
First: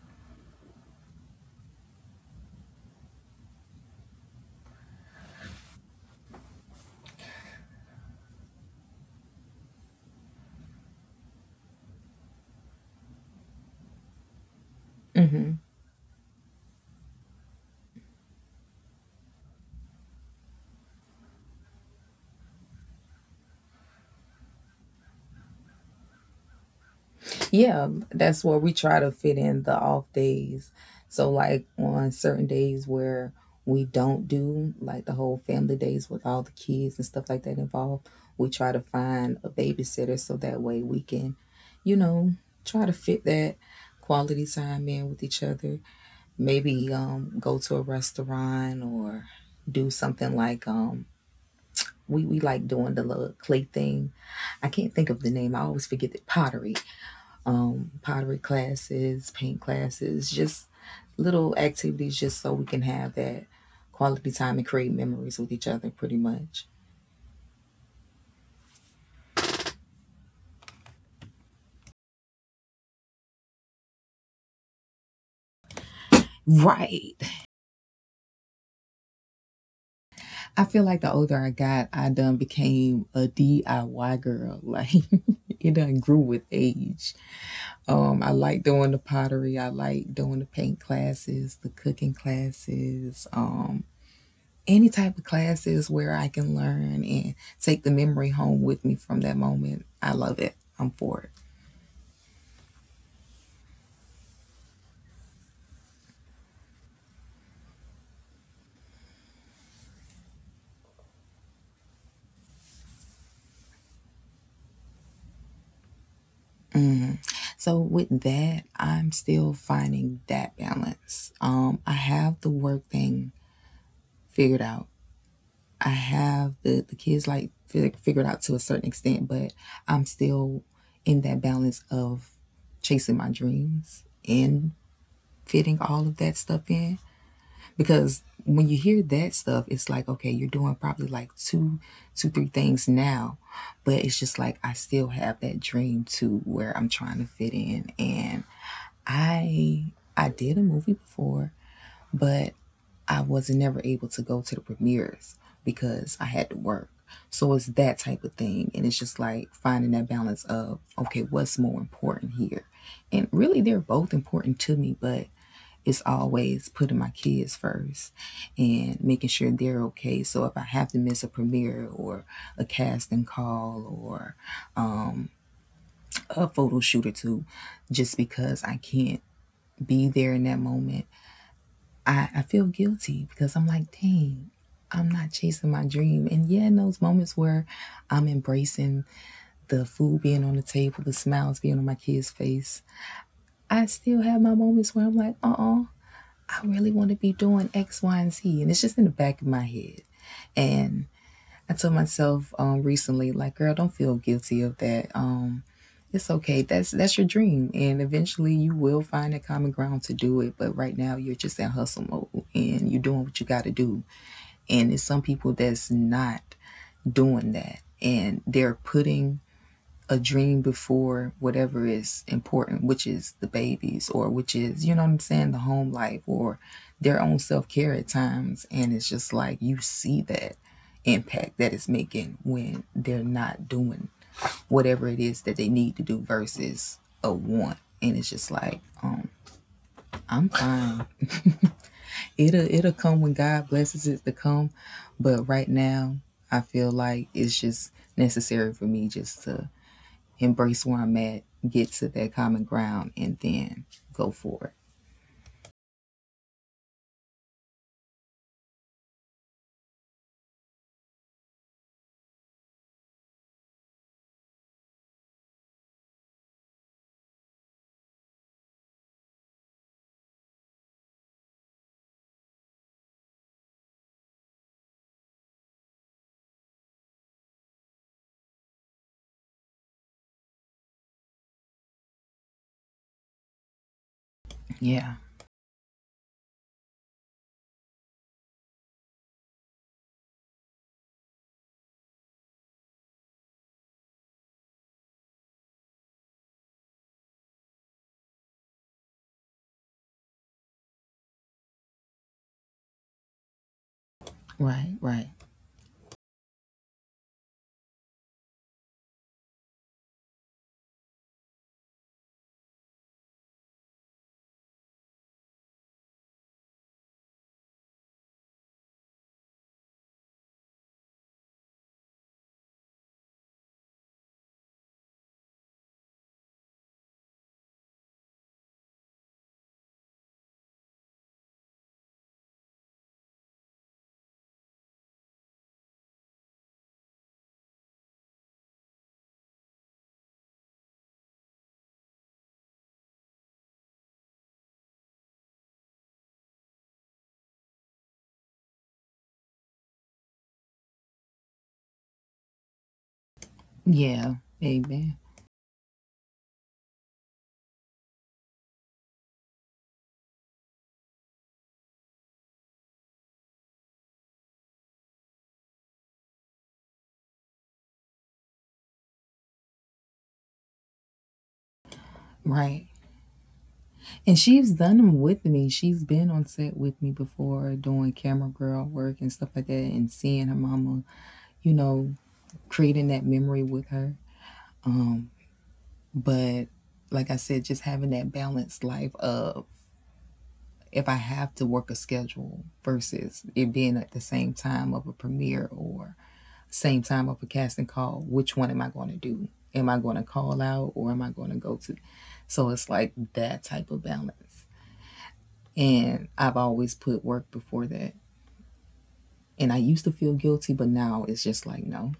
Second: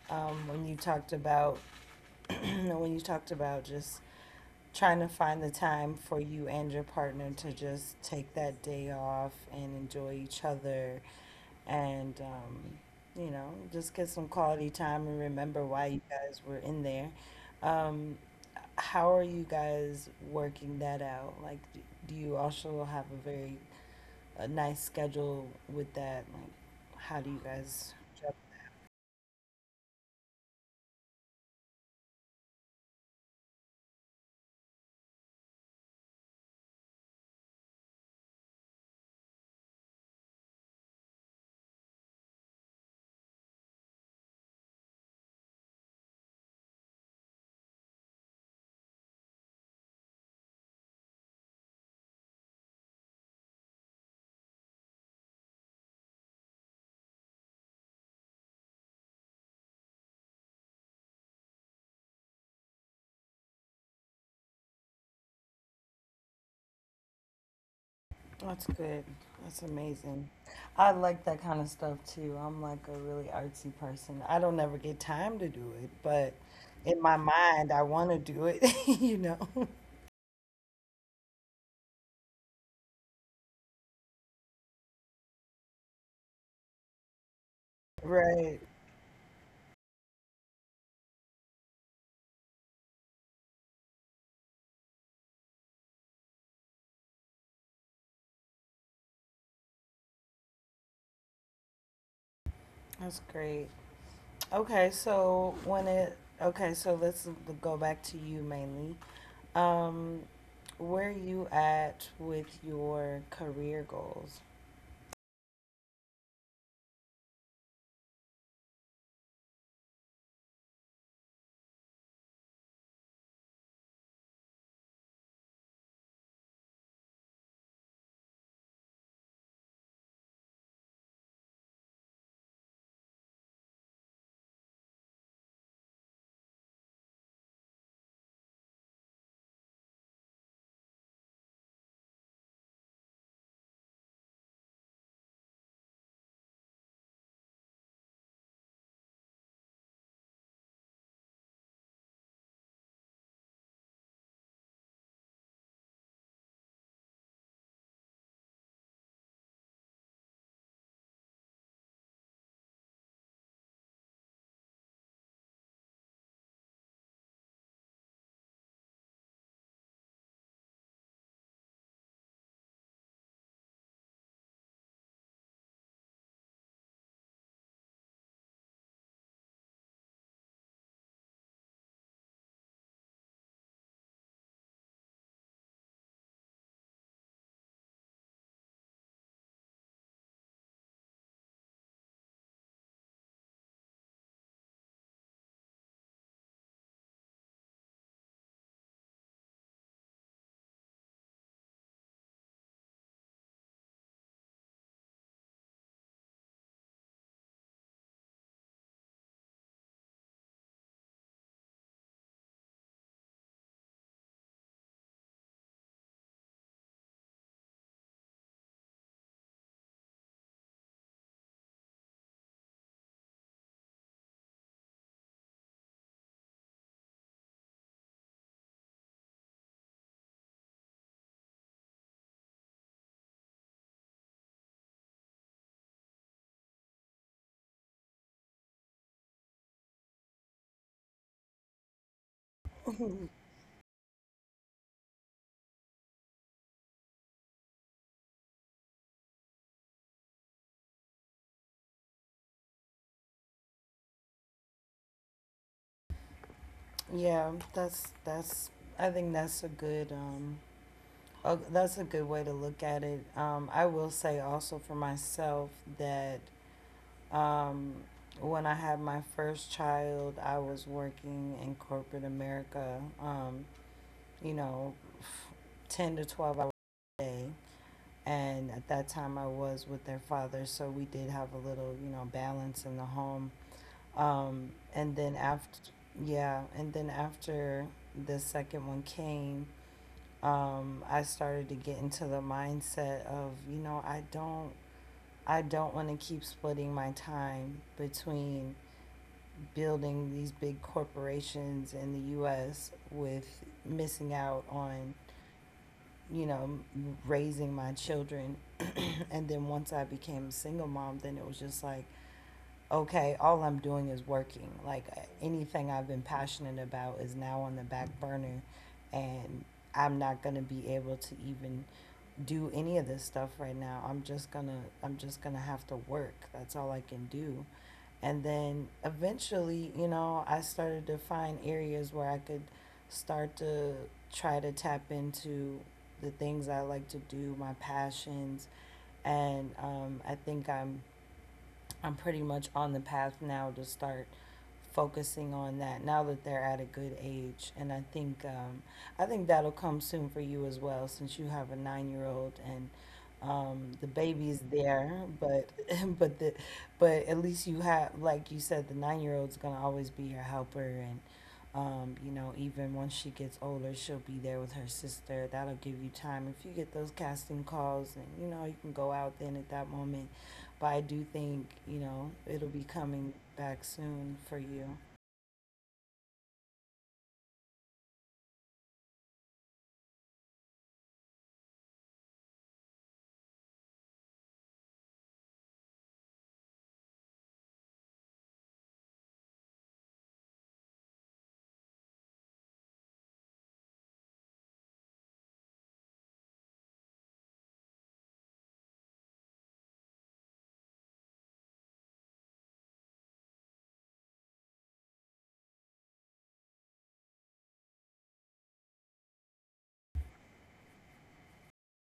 S1: when you talked about, when you talked about just trying to find the time for you and your partner to just take that day off and enjoy each other and you know, just get some quality time and
S2: Mm-hmm.
S1: remember why you guys were in there. um, how are you guys working that out? Like do you also have a very a nice schedule with that? Like how do you
S2: Yeah,
S1: guys?
S2: that's where we try to fit in the off days. So, like on certain days where we don't do like the whole family days with all the kids and stuff like that involved, we try to find a babysitter so that way we can, you know, try to fit that quality time in with each other. Maybe go to a restaurant or do something like we like doing the little clay thing. I can't think of the name. I always forget the pottery. Pottery classes, paint classes, just little activities just so we can have that quality time and create memories with each other pretty much.
S1: That's good. That's amazing. I like that kind of stuff too. I'm like a really artsy person. I don't ever get time to do it, but in
S2: Right.
S1: my mind, I want to do it, you know?
S2: I feel like the older I got, I done became a DIY girl. Like, it done grew with age. I
S1: Right.
S2: like doing the pottery. I like doing the paint classes, the cooking classes. Any type of classes where I can learn and take the memory home with me from that moment. I love it. I'm for it.
S1: That's great. Okay, so when it, okay, so let's go back to you mainly. Um, where are you at with your career goals?
S2: So with that, I'm still finding that balance. I have the work thing figured out. I have the kids like figured out to a certain extent, but I'm still in that balance of chasing my dreams and fitting all of that stuff in, because when you hear that stuff, it's like, okay, you're doing probably like two three things now. But it's just like, I still have that dream to where I'm trying to fit in. And i I did a movie before, but I wasn't never able to go to the premieres because I had to work. So it's that type of thing. And it's just like finding that balance of, okay, what's more important here? And really they're both important to me, but it's always putting my kids first and making sure they're okay. So if I have to miss a premiere or a casting call or um, a photo shoot or two, just because I can't be there in that moment, I feel guilty because I'm like, dang, I'm not chasing my dream. And yeah, in those moments where I'm embracing the food being on the table, the smiles being on my kids' face, I still have my moments where I'm like, I really want to be doing X, Y, and Z. And it's just in the back of my head. And I told myself recently, like, girl, don't feel guilty of that. It's okay. That's your dream. And eventually you will find a common ground to do it. But right now you're just in hustle mode and you're doing what you gotta do. And it's some people that's not doing that. And they're putting a dream before whatever is important, which is the babies or which is, you know what I'm saying, the home life or their own self care at times. And it's just like you see that impact that it's making when they're not doing whatever it is that they need to do versus a want. And it's just like, I'm fine. It'll come when God blesses it to come. But right now I feel like it's just necessary for me just to embrace where I'm at, get to that common ground, and then go for it.
S1: Yeah, that's, that's, I think that's a good, oh, that's a good way to look at it. I will say also for myself that um, when I had my first child, I was working in corporate America, you know, 10 to 12 hours a day. And at that time, I was with their father, so we did have a little, you know, balance in the home.
S2: Yeah.
S1: And then after, yeah, and then after the second one came, I started to get into the mindset of, you know, I don't want to keep splitting my time between building these big corporations in the US with missing
S2: Right.
S1: out
S2: Right.
S1: on, you know, raising my children. And then once I became a single mom, then it was just like, okay, all I'm doing is working. Like anything I've been passionate about is now on the back burner, and I'm not gonna be able to even do any of this stuff right now. I'm just gonna have to work. That's all I can do. And then eventually, you know, I started to find areas where I could start to try to tap into the things I like to do, my passions, and I think I'm pretty much on the path now to start focusing on that now that they're at a good age. And I think that'll come soon for you as well, since you have a 9 year old and the
S2: Yeah.
S1: baby's there.
S2: Amen.
S1: But but the but at least you have, like you said, the 9 year old's gonna always be your helper. And you know, even once she gets older, she'll be there with her sister. That'll give you time. If you get those casting calls and, you know, you can go out then at that moment. But I do think, you know, it'll
S2: Right.
S1: be coming back
S2: And
S1: soon for
S2: she's
S1: you.
S2: done them with me. She's been on set with me before doing camera girl work and stuff like that and seeing her mama, you know, creating that memory with her. Um, but like I said, just having that balanced life of, if I have to work a schedule versus it being at the same time of a premiere or same time of a casting call, which one am I going to do? Am I going to call out or am I going to go to? So it's like that type of balance. And I've always put work before that. And I used to feel guilty, but now it's just like, no.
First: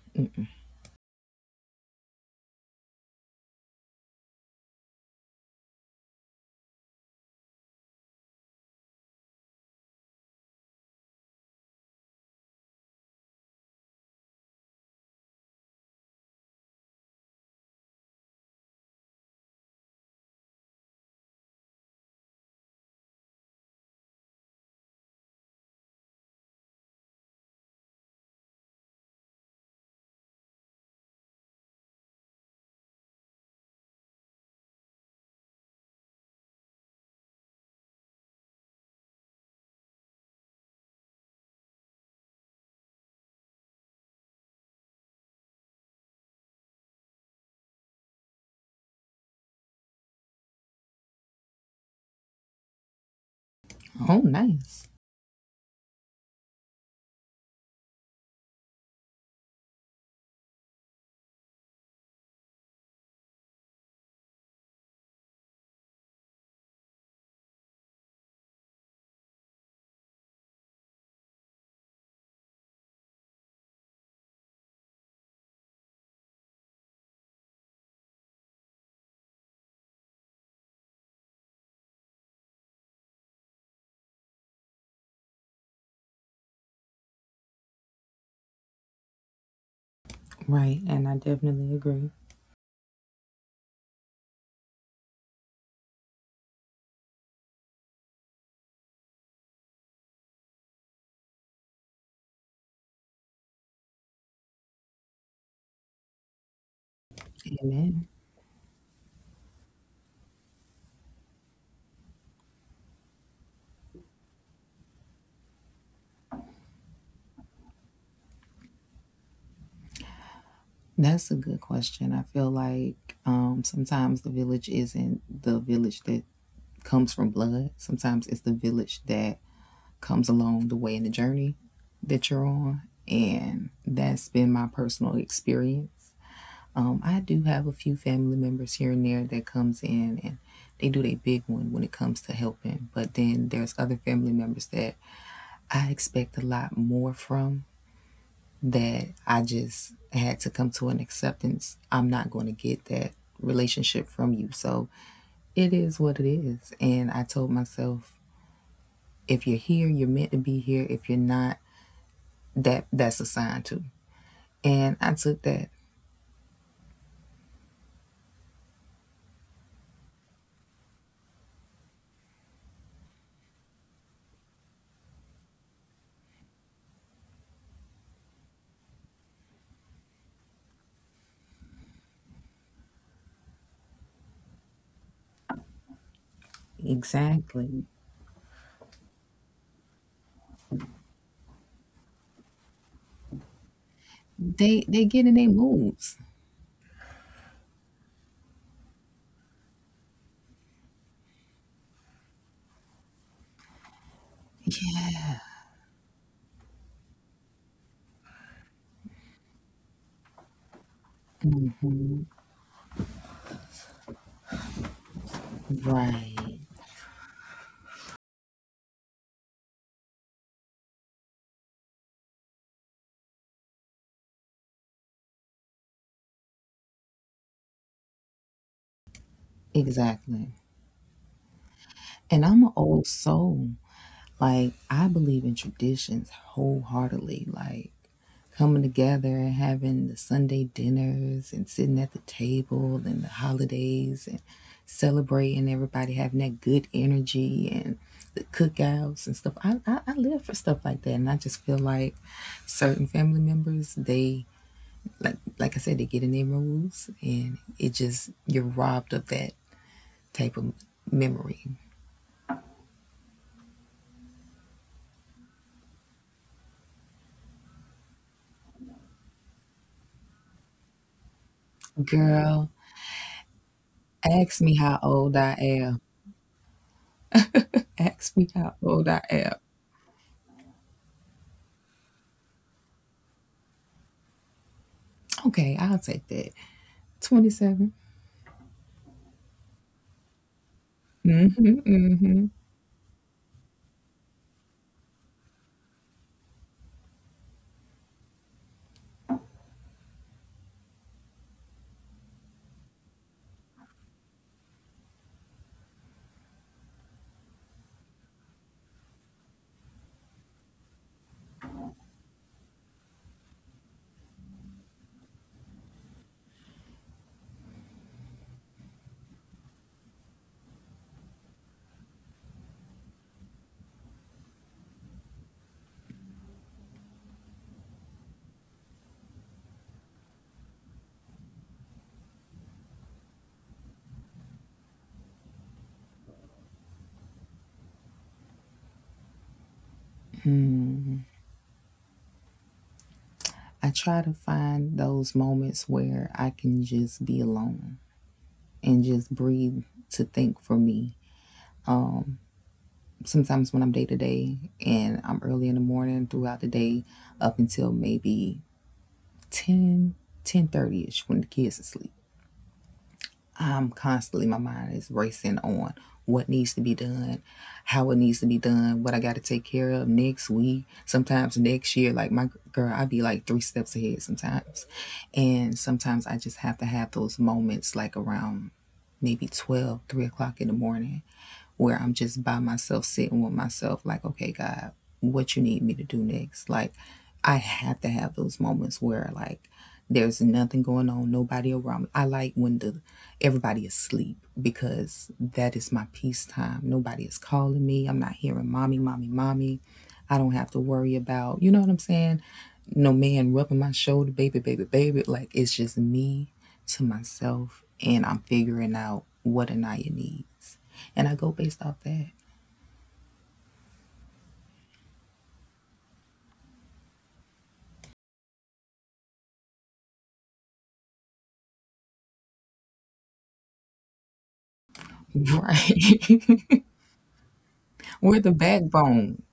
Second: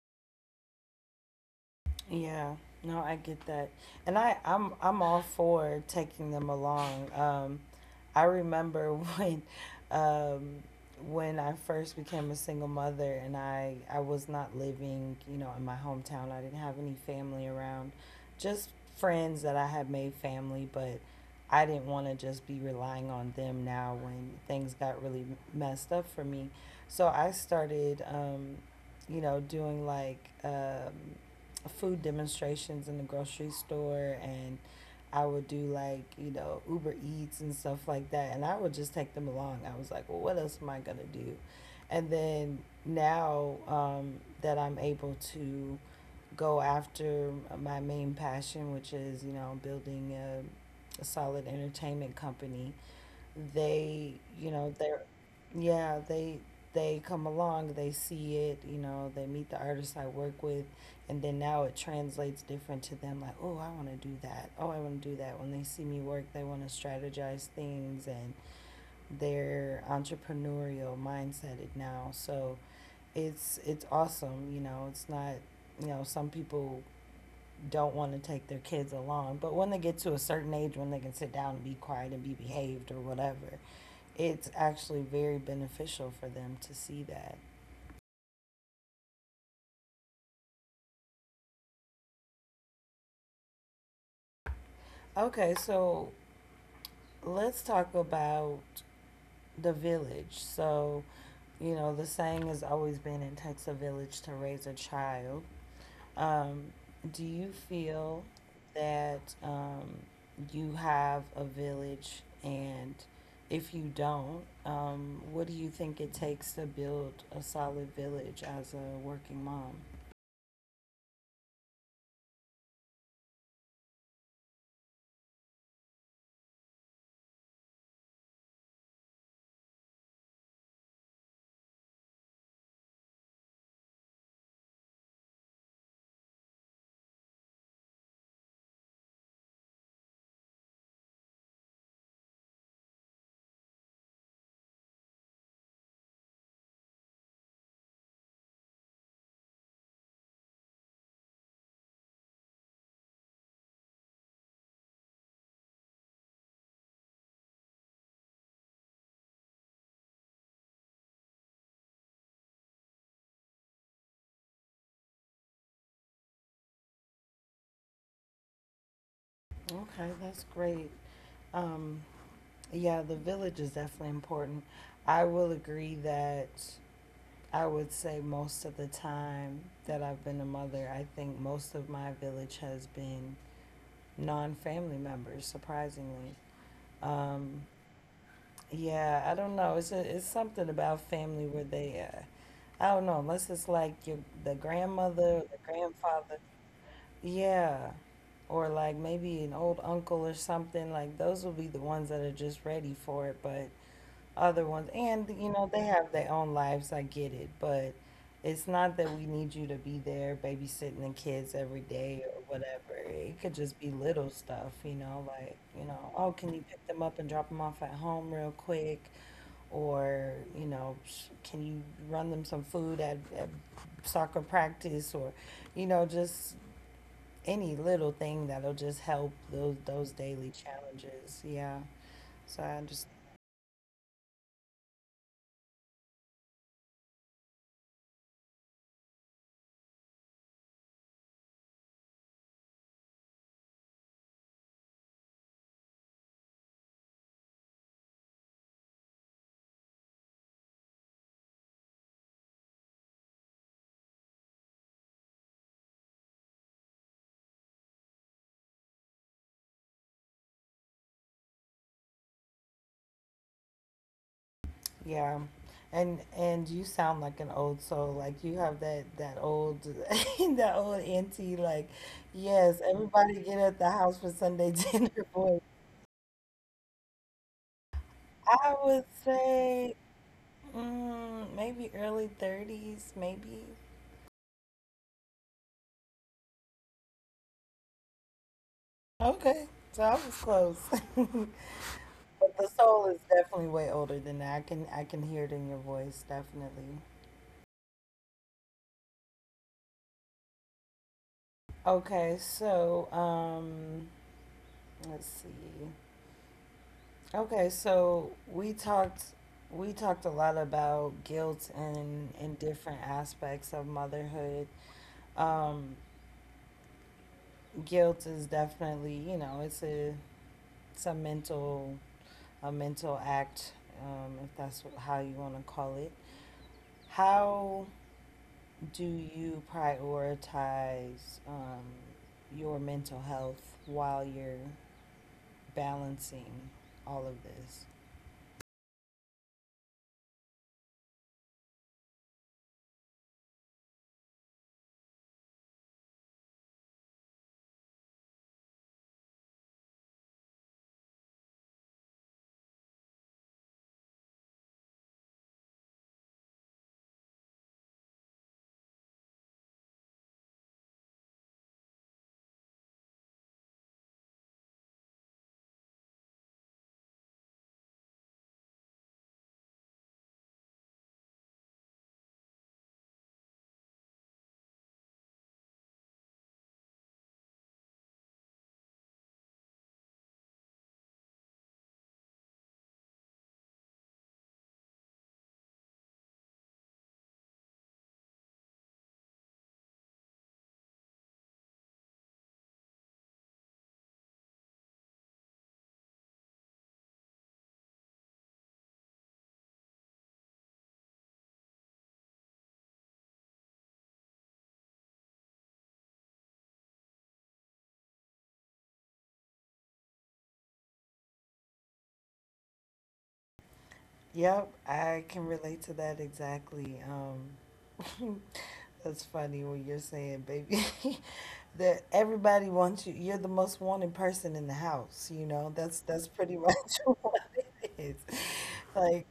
S1: Yeah, no, I get that, and I'm all for taking them along. I remember um, when I first became a single mother, and I was not living, you know, in my hometown. I didn't have any family around, just friends that I had made family, but I didn't want to just be relying on them now when things got really messed up for me. So I started, you know, doing like. Food demonstrations in the grocery store, and I would do like, you know, Uber Eats and stuff like that. And I would just take them along. I was like, well, what else am I going to do? And then now that I'm able to go after my main passion, which is, you know, building a solid entertainment company, they,
S2: Oh,
S1: you know,
S2: nice.
S1: they're, yeah, they come along, they see it, you know, they meet the artists I work with. And then now it translates different to them, like, oh, I want to do that, oh, I want to do that. When they see me work, they want to strategize things, and their entrepreneurial mindset it now. So it's awesome, you know. It's not, you know, some people don't want to take their kids along, but when they get to a certain age when they can sit down and be quiet and be behaved or whatever, it's actually very beneficial for them to see that.
S2: Right, and I definitely agree.
S1: Okay, so let's talk about the village. So, you know, the saying has always been it takes a village to raise a child. Um, do you
S2: Amen.
S1: feel that you have a village? And if you don't, what do you think it takes to build a solid village as a working mom?
S2: That's a good question. I feel like sometimes the village isn't the village that comes from blood. Sometimes it's the village that comes along the way in the journey that you're on. And that's been my personal experience. I do have a few family members here and there that comes in and they do their big one when it comes to helping. But then there's other family members that I expect a lot more from that I just had to come to an acceptance. I'm not going to get that relationship from you. So it is what it is. And I told myself, if you're here, you're meant to be here. If you're not, that that's assigned to. And I took that.
S1: Okay, that's great. Um, Yeah, the village is definitely important. I will agree that I would say most of the time that I've been a mother, I think most of my village has been non family members, surprisingly. Um,
S2: Exactly.
S1: yeah, I don't know. It's, a, it's something about family where they, I don't know, unless it's like your the
S2: They get in
S1: grandmother
S2: their
S1: or the
S2: moods.
S1: grandfather. Yeah. Or like maybe an old uncle or something. Like those will be the ones that are just ready for it. But other ones, and you know they have their own lives, I get it, but it's not that we need you to be there babysitting the kids every day or whatever. It could just be little stuff, you know, like, you know,
S2: Right.
S1: oh, can you pick them up and drop them off at home real quick or, you know, can you run them some food at soccer practice or, you know, just any little thing that'll just help those
S2: Exactly.
S1: daily challenges, yeah,
S2: And I'm an
S1: so I
S2: old
S1: understand.
S2: soul. Like I believe in traditions wholeheartedly. Like coming together and having the Sunday dinners and sitting at the table and the holidays and celebrating everybody having that good energy and the cookouts and stuff. I live for stuff like that. And I just feel like certain family members, they, like I said, they get in their rules, and it just you're robbed of that type of memory.
S1: Yeah. And you sound like an old soul. Like you have that that old that old auntie like,
S2: Girl,
S1: yes, everybody get at the house for
S2: ask me
S1: Sunday
S2: how
S1: dinner,
S2: old I
S1: boy.
S2: am. Ask me how
S1: I
S2: old
S1: would
S2: I am.
S1: say, mm, maybe early 30s, maybe.
S2: Okay, I'll take that. 27.
S1: Okay. So I was close. But the soul is definitely way older than that. I can hear it in your voice, definitely. Okay, so let's see. Okay, so we talked a lot about guilt and different aspects of motherhood. Um, Guilt is definitely, you know, it's a mental act, if that's how you want to call it. How do you prioritize your mental health while you're balancing all of this?
S2: I try to find those moments where I can just be alone and just breathe to think for me. Sometimes when I'm day to day and I'm early in the morning throughout the day up until maybe 10, 10 ish when the kids are asleep. I'm constantly, my mind is racing on what needs to be done, how it needs to be done, what I got to take care of next week, sometimes next year. Like my girl, I be like three steps ahead sometimes. And sometimes I just have to have those moments like around maybe 12, 3 o'clock in the morning where I'm just by myself sitting with myself, like, okay, God, what you need me to do next? Like, I have to have those moments where, like, there's nothing going on, nobody around me. I like when the everybody is asleep because that is my peace time. Nobody is calling me. I'm not hearing mommy, mommy, mommy. I don't have to worry about, you know what I'm saying? No man rubbing my shoulder, baby, baby, baby. Like it's just me to myself and I'm figuring out what Anaya needs, and I go based off that.
S1: Yep, I can relate to that exactly. That's funny what you're saying, baby, that everybody wants you. You're the most wanted person in the house. You know, that's
S2: Right.
S1: pretty much what it
S2: We're
S1: is.
S2: the backbone.
S1: Like,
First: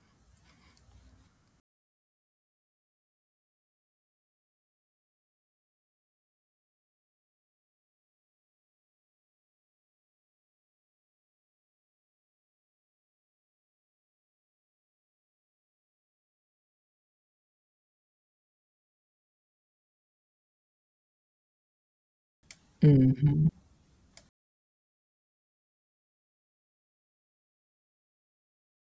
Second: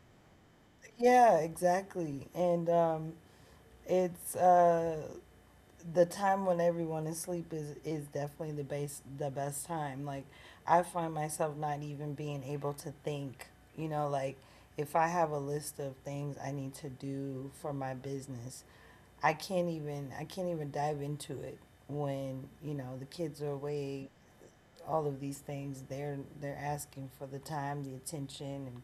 S1: yeah, exactly. And it's The time when everyone is asleep is definitely the base the best time. Like, I find myself not even being able to think, you know, like if I have a list of things I need to do for my business, I can't even dive into it when, you know, the kids
S2: Hmm.
S1: are awake. All of these things, they're asking for the time, the attention, and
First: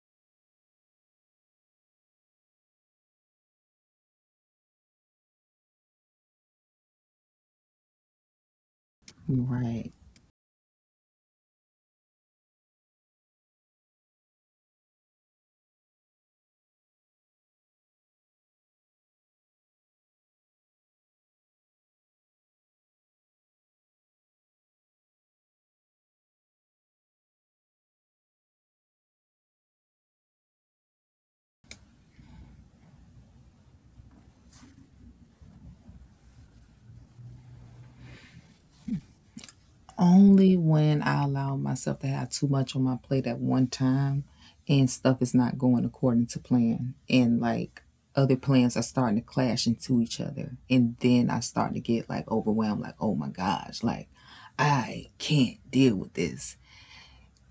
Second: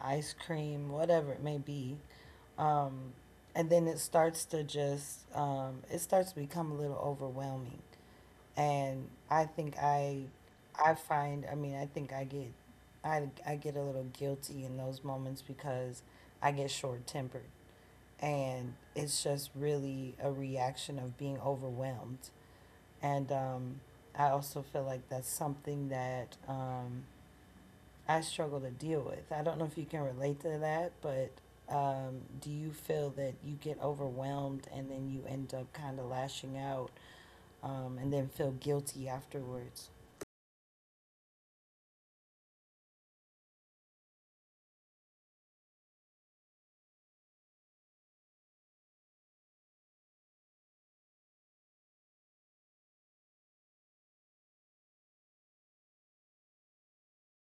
S1: ice cream, whatever it may be. um, and then it starts to it starts to become a little overwhelming. And I think
S2: Right.
S1: I find, I mean, I think I get, I get a little guilty in those moments because I get short tempered. And it's just really a reaction of being overwhelmed. And I also feel like that's something that I struggle to deal with. I don't know if you can relate to that, but do you feel that you get overwhelmed and then you end up kind of lashing out, and then feel guilty afterwards?
S2: Only when I allow myself to have too much on my plate at one time, and stuff is not going according to plan, and like other plans are starting to clash into each other, and then I start to get like overwhelmed, like, oh my gosh, like I can't deal with this.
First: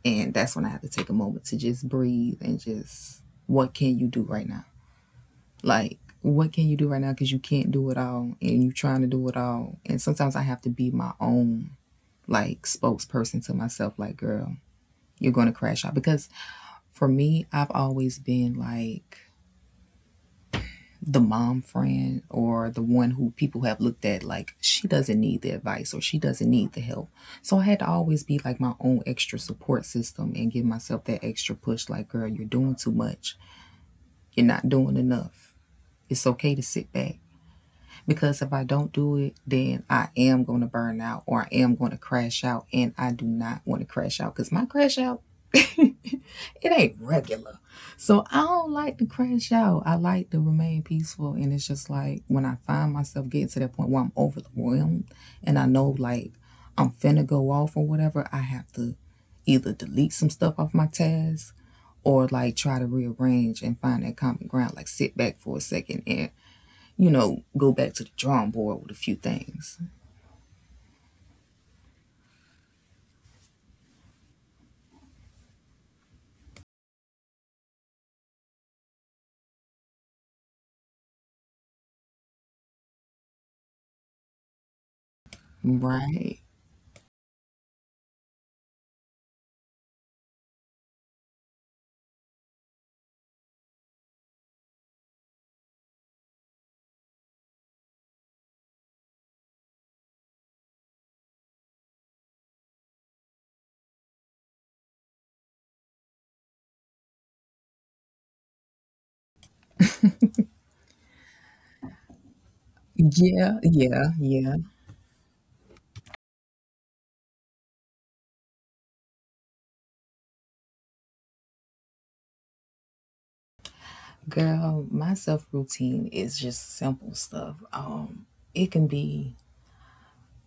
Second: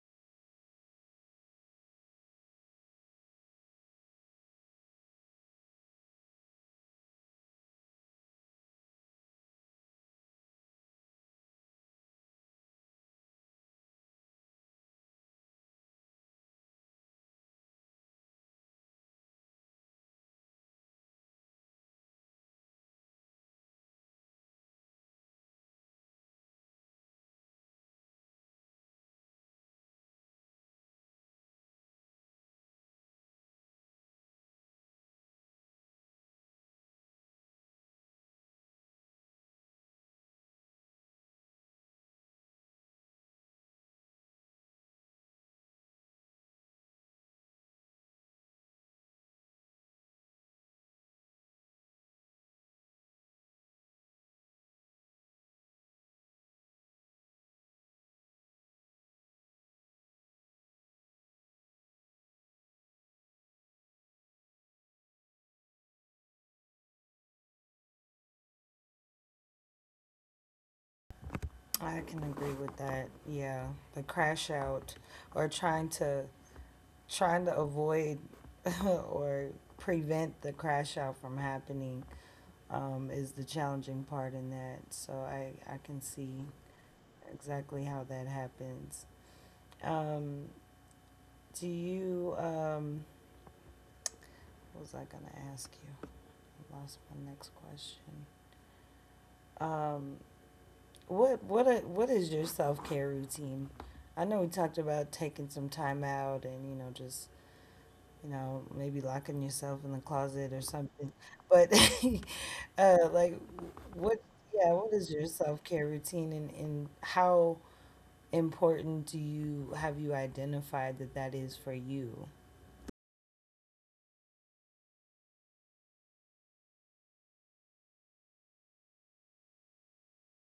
S2: And that's when I have to take a moment to just breathe and just, what can you do right now? Like, what can you do right now? Because you can't do it all and you're trying to do it all. And sometimes I have to be my own, like, spokesperson to myself, like, girl, you're going to crash out. Because for me, I've always been like the mom friend or the one who people have looked at like she doesn't need the advice or she doesn't need the help. So I had to always be like my own extra support system and give myself that extra push, like, girl, you're doing too much. You're not doing enough. It's okay to sit back. Because if I don't do it, then I am going to burn out or I am going to crash out. And I do not want to crash out because my crash out, it ain't regular. So I don't like to crash out. I like to remain peaceful. And it's just like when I find myself getting to that point where I'm overwhelmed and I know like I'm finna go off or whatever, I have to either delete some stuff off my task or like try to rearrange and find that common ground, like sit back for a second and, you know, go back to the drawing board with a few things.
S1: I can agree with that. Yeah, the crash out, or trying to avoid or prevent the crash out from happening, is the challenging part in that. So I can
S2: Right.
S1: see exactly how that happens. Um, Do you, what was I gonna ask you? I lost my next question. Um, what is your self care routine? I know we talked about taking some time out and, you know, just, you know, maybe locking yourself in the closet or something, but like
S2: Yeah, yeah,
S1: what
S2: yeah.
S1: yeah, what is your self care routine, and how important do you have you identified that that is for you?
S2: Girl, my self routine is just simple stuff. It can be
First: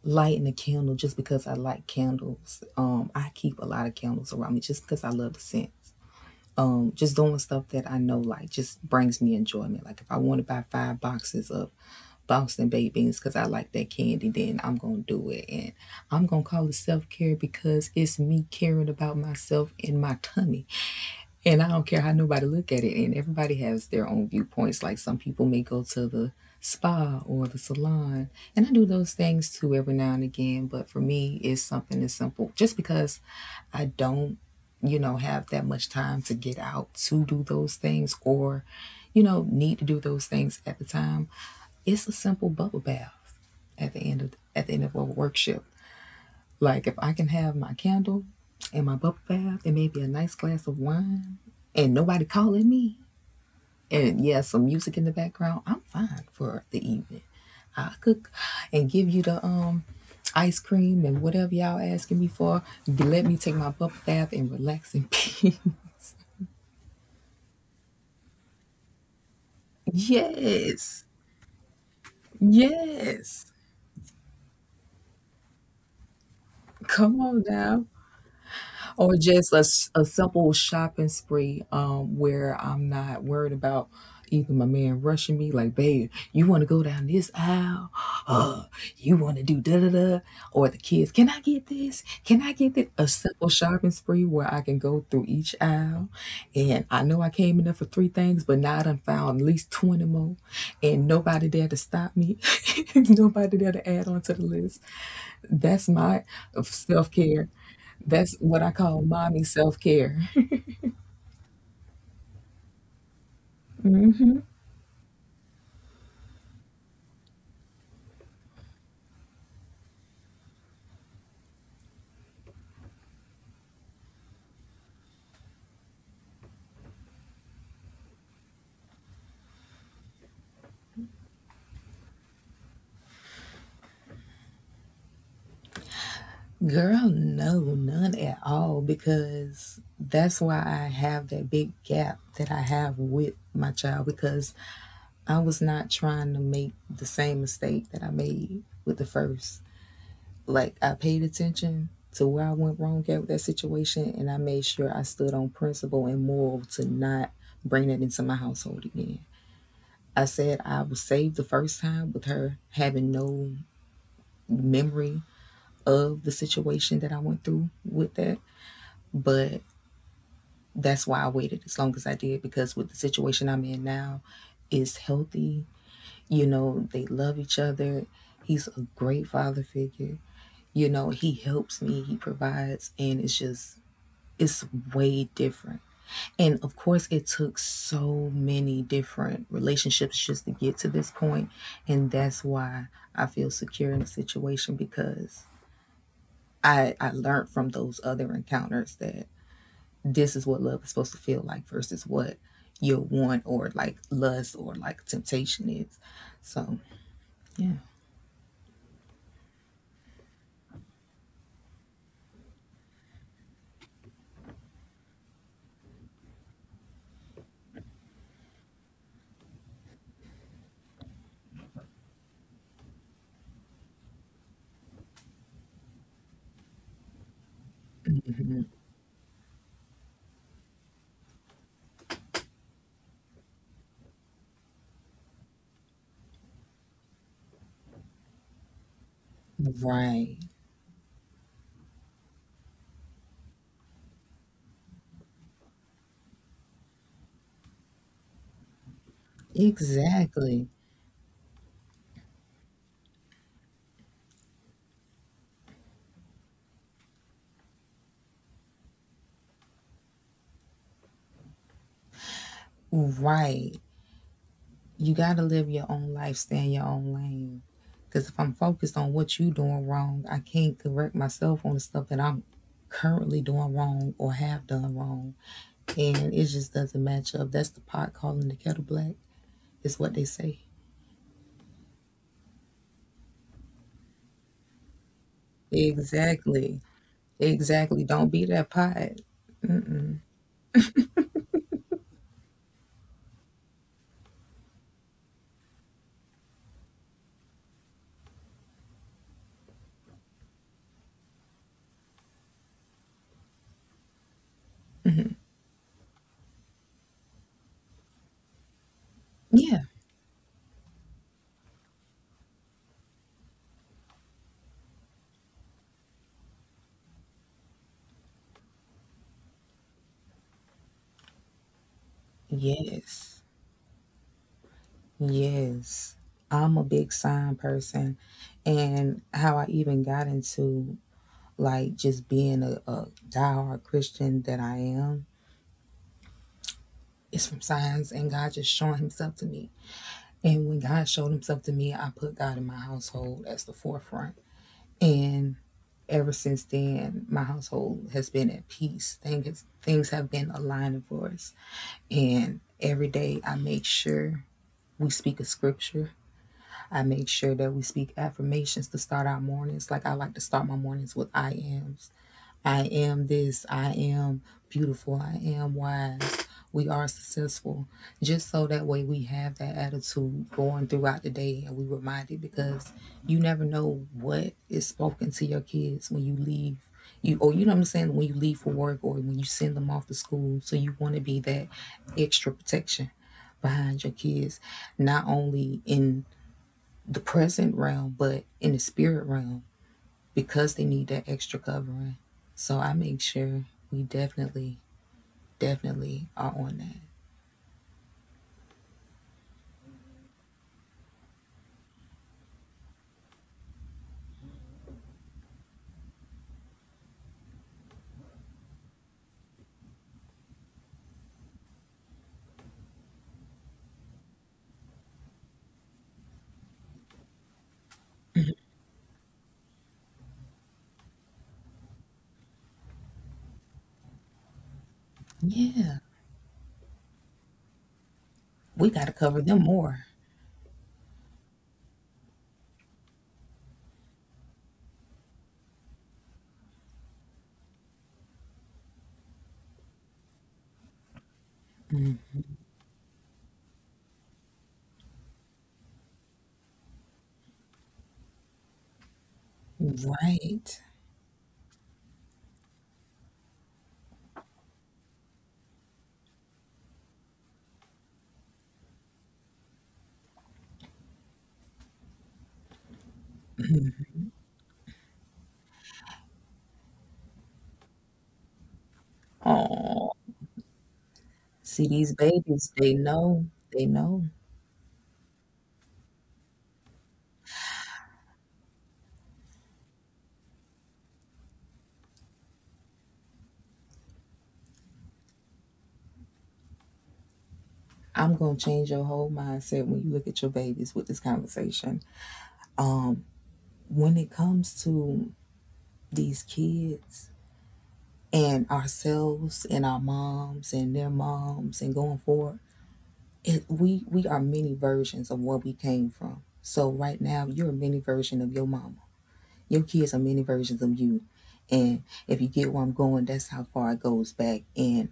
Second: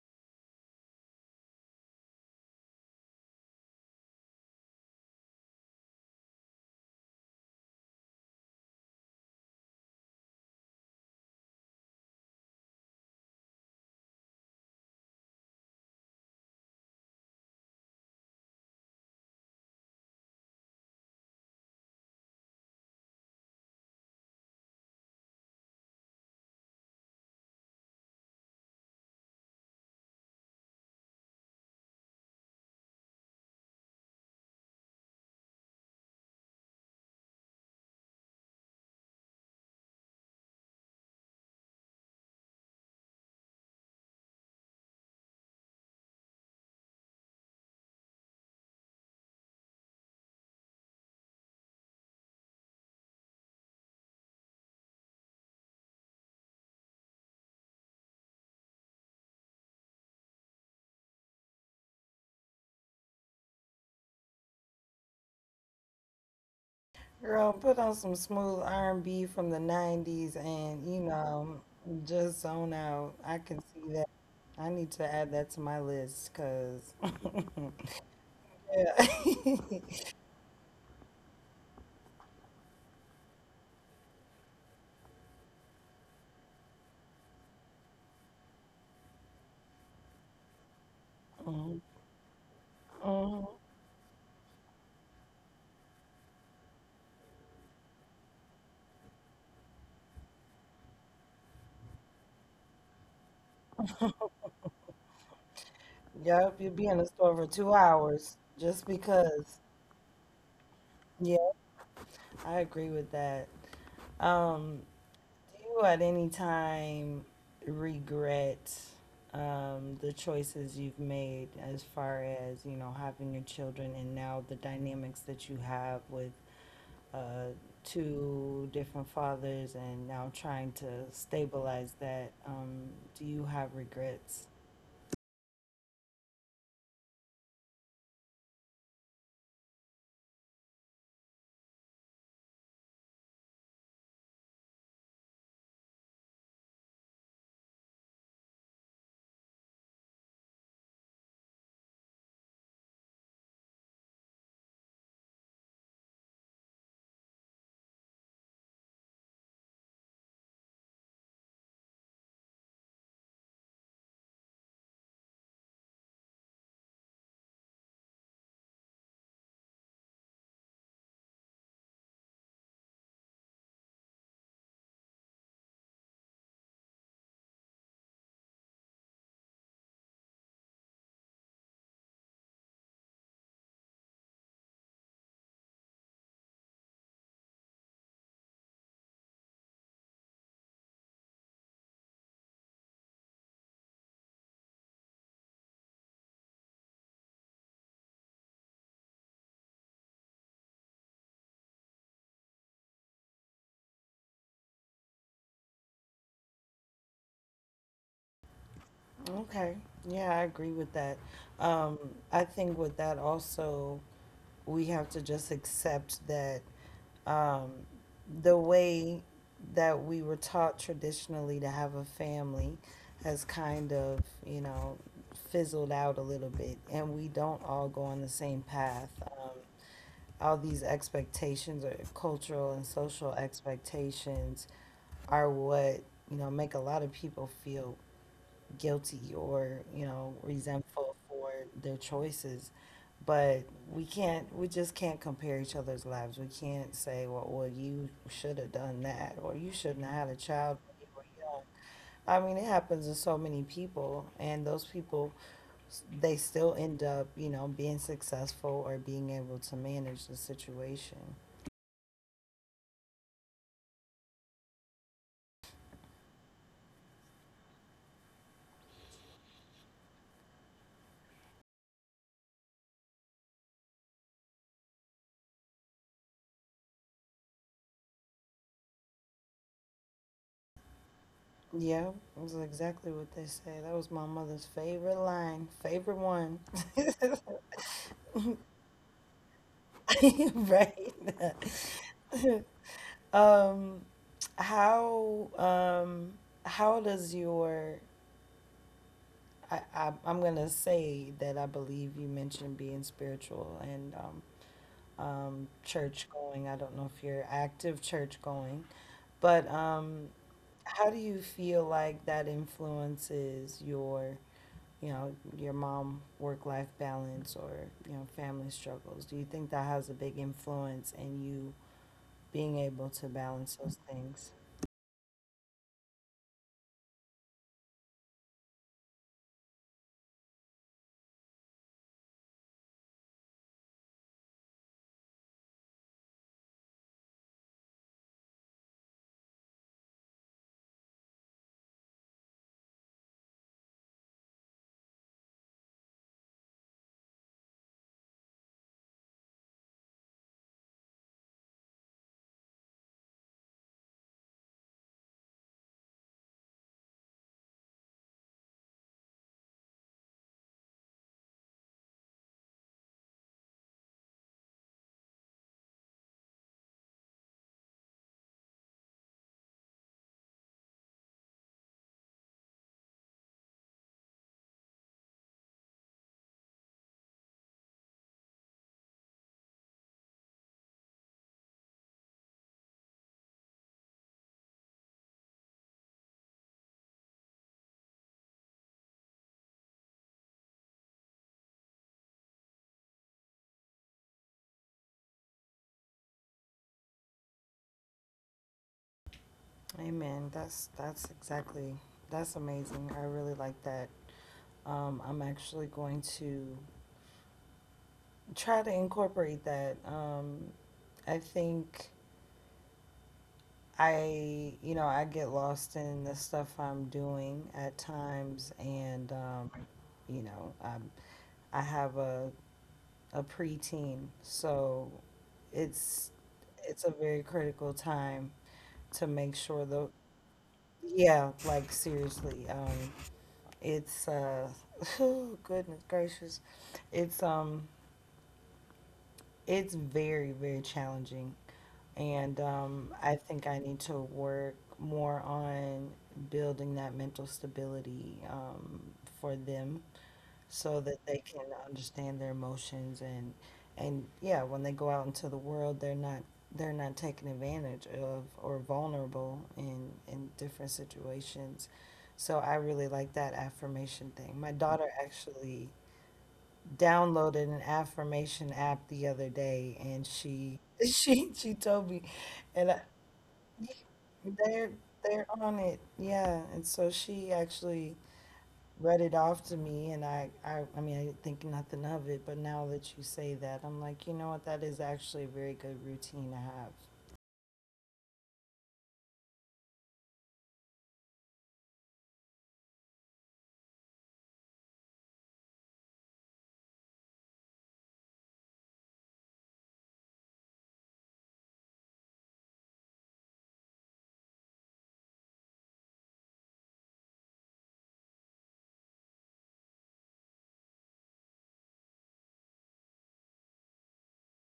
S2: lighting a candle just because I like candles. I keep a lot of candles around me just because I love the scent. Just doing stuff that I know, like, just brings me enjoyment. Like if I want to buy five boxes of Boston baked beans because I like that candy, then I'm gonna do it. And I'm gonna call it self-care because it's me caring about myself and my tummy. And I don't care how nobody look at it. And everybody has their own viewpoints. Like some people may go to the spa or the salon. And I do those things too every now and again. But for me, it's something as simple. Just because I don't, you know, have that much time to get out to do those things, or, you know, need to do those things at the time. It's a simple bubble bath at the end of at the end of a workshop. Like if I can have my candle and my bubble bath and maybe a nice glass of wine and nobody calling me and, yeah, some music in the background, I'm fine for the evening. I cook and give you the ice cream and whatever y'all asking me for. Let me take my bubble bath and relax in peace.
S1: Girl, put on some smooth R&B from the 90s and, you
S2: Yes.
S1: know, just zone out. I
S2: Yes.
S1: can see that. I need to add that to my list because,
S2: Come on now.
S1: yeah.
S2: Or just a simple shopping spree where I'm not worried about either my man rushing me, like, babe, you want to go down this aisle, uh you want to do da da da, or the kids, can I get
S1: Mhm,
S2: this, can I get this? A
S1: mhm.
S2: simple shopping spree where I can go through each aisle, and I know I came in there for three things but now I done found at least 20 more, and nobody there to stop me. Nobody there to add on to the list. That's my
S1: Yep, you'll be in the
S2: self
S1: store for
S2: care.
S1: two
S2: That's
S1: hours
S2: what I
S1: just
S2: call mommy
S1: because.
S2: self care.
S1: Yeah, I agree with that. Um, Do you at any time regret the choices you've made as far as, you know, having your children and now the dynamics that you have with uh, two different fathers and now trying to stabilize that? Do you have regrets?
S2: Girl, no, none at all, because that's why I have that big gap that I have with my child, because I was not trying to make the same mistake that I made with the first. Like, I paid attention to where I went wrong at with that situation, and I made sure I stood on principle and moral to not bring that into my household again. I said I was saved the first time with her having no memory of the situation that I went through with that. But that's why I waited as long as I did because with the situation I'm in now is healthy. You know, they love each other. He's a great father figure. You know, he helps me, he provides, and it's just It's way different. And of course, it took so many different relationships just to get to this point. And that's why I feel secure in the situation because I learned from those other encounters that this is what love is supposed to feel like versus what your want or like lust or like temptation is. So, yeah.
S1: Okay. Yeah, I agree with that. Um, I think with that also, we have to just accept that um, the way that we were taught traditionally to have a family has kind of, you know, fizzled out a little bit, and we don't all go on the same
S2: Mhm.
S1: path. All these expectations, or cultural and social expectations, are what, you know, make a lot of people feel guilty or, you know,
S2: Right.
S1: resentful for their choices. But we can't, we just can't compare each other's lives. We can't say, well, well, you should have done that, or you shouldn't have had a
S2: Exactly.
S1: child when you were young. I mean, it happens to so many people, and those people, they still end up, you know, being successful or being able to manage the situation.
S2: Right. You got to live your own life, stay in your own lane. Because if I'm focused on what you're doing wrong, I can't correct myself on the stuff that I'm currently doing wrong or have done wrong. And it just doesn't match up. That's the pot calling the kettle black, is what they say.
S1: Yeah, that's exactly what they say. That was my mother's favorite line, favorite one.
S2: Exactly. Exactly. Don't be that pot.
S1: Right. Um, how um how does your I'm gonna say that I believe you mentioned being spiritual and church going. I don't know if you're active church going, but
S2: Yeah.
S1: how do you feel like that influences your, you know, your mom work life balance, or, you know, family struggles? Do you think that has a big influence in you being able to
S2: Yes.
S1: balance those things?
S2: Yes. I'm a big sign person. And how I even got into like just being a diehard Christian that I am is from signs and God just showing himself to me. And when God showed himself to me, I put God in my household as the forefront. And ever since then, my household has been at peace. Things have been aligning for us. And every day I make sure we speak a scripture. I make sure that we speak affirmations to start our mornings. Like I like to start my mornings with I ams. I am this. I am beautiful. I am wise. We are successful. Just so that way we have that attitude going throughout the day and we reminded because you never know what is spoken to your kids when you leave. You or you know what I'm saying, when you leave for work or when you send them off to school. So you want to be that extra protection behind your kids, not only in the present realm, but in the spirit realm because they need that extra covering. So I make sure we definitely, definitely are on that.
S1: Amen. That's exactly, that's amazing. I really like that. I'm actually going to try to incorporate that. I think I you know, I get lost in the stuff I'm doing at times, and you know, I have a preteen, so
S2: Yeah,
S1: it's it's a very critical time
S2: we got to
S1: to
S2: cover them
S1: make sure
S2: more.
S1: the Yeah, like seriously. It's oh, goodness gracious. It's um it's very, very challenging. And I think I need to work more on building that mental stability, for them,
S2: Right.
S1: so that they can understand their emotions and yeah, when they go out into the world, they're not taken advantage of or vulnerable in different situations. So I really like that affirmation thing. My daughter actually downloaded an affirmation app the
S2: Oh,
S1: other day and she
S2: see
S1: she
S2: these
S1: she told me.
S2: babies, they
S1: and
S2: know,
S1: I,
S2: they know.
S1: yeah, they're on it. Yeah, and so she actually read it off to me, and I mean, I think nothing of it, but now that you say that, I'm like, you know what, that is actually a very good routine to have.
S2: I'm going to change your whole mindset when you look at your babies with this conversation. Um, when it comes to these kids and ourselves and our moms and their moms and going forward, it, we are many versions of where we came from. So right now, you're a mini version of your mama. Your kids are mini versions of you. And if you get where I'm going, that's how far it goes back. And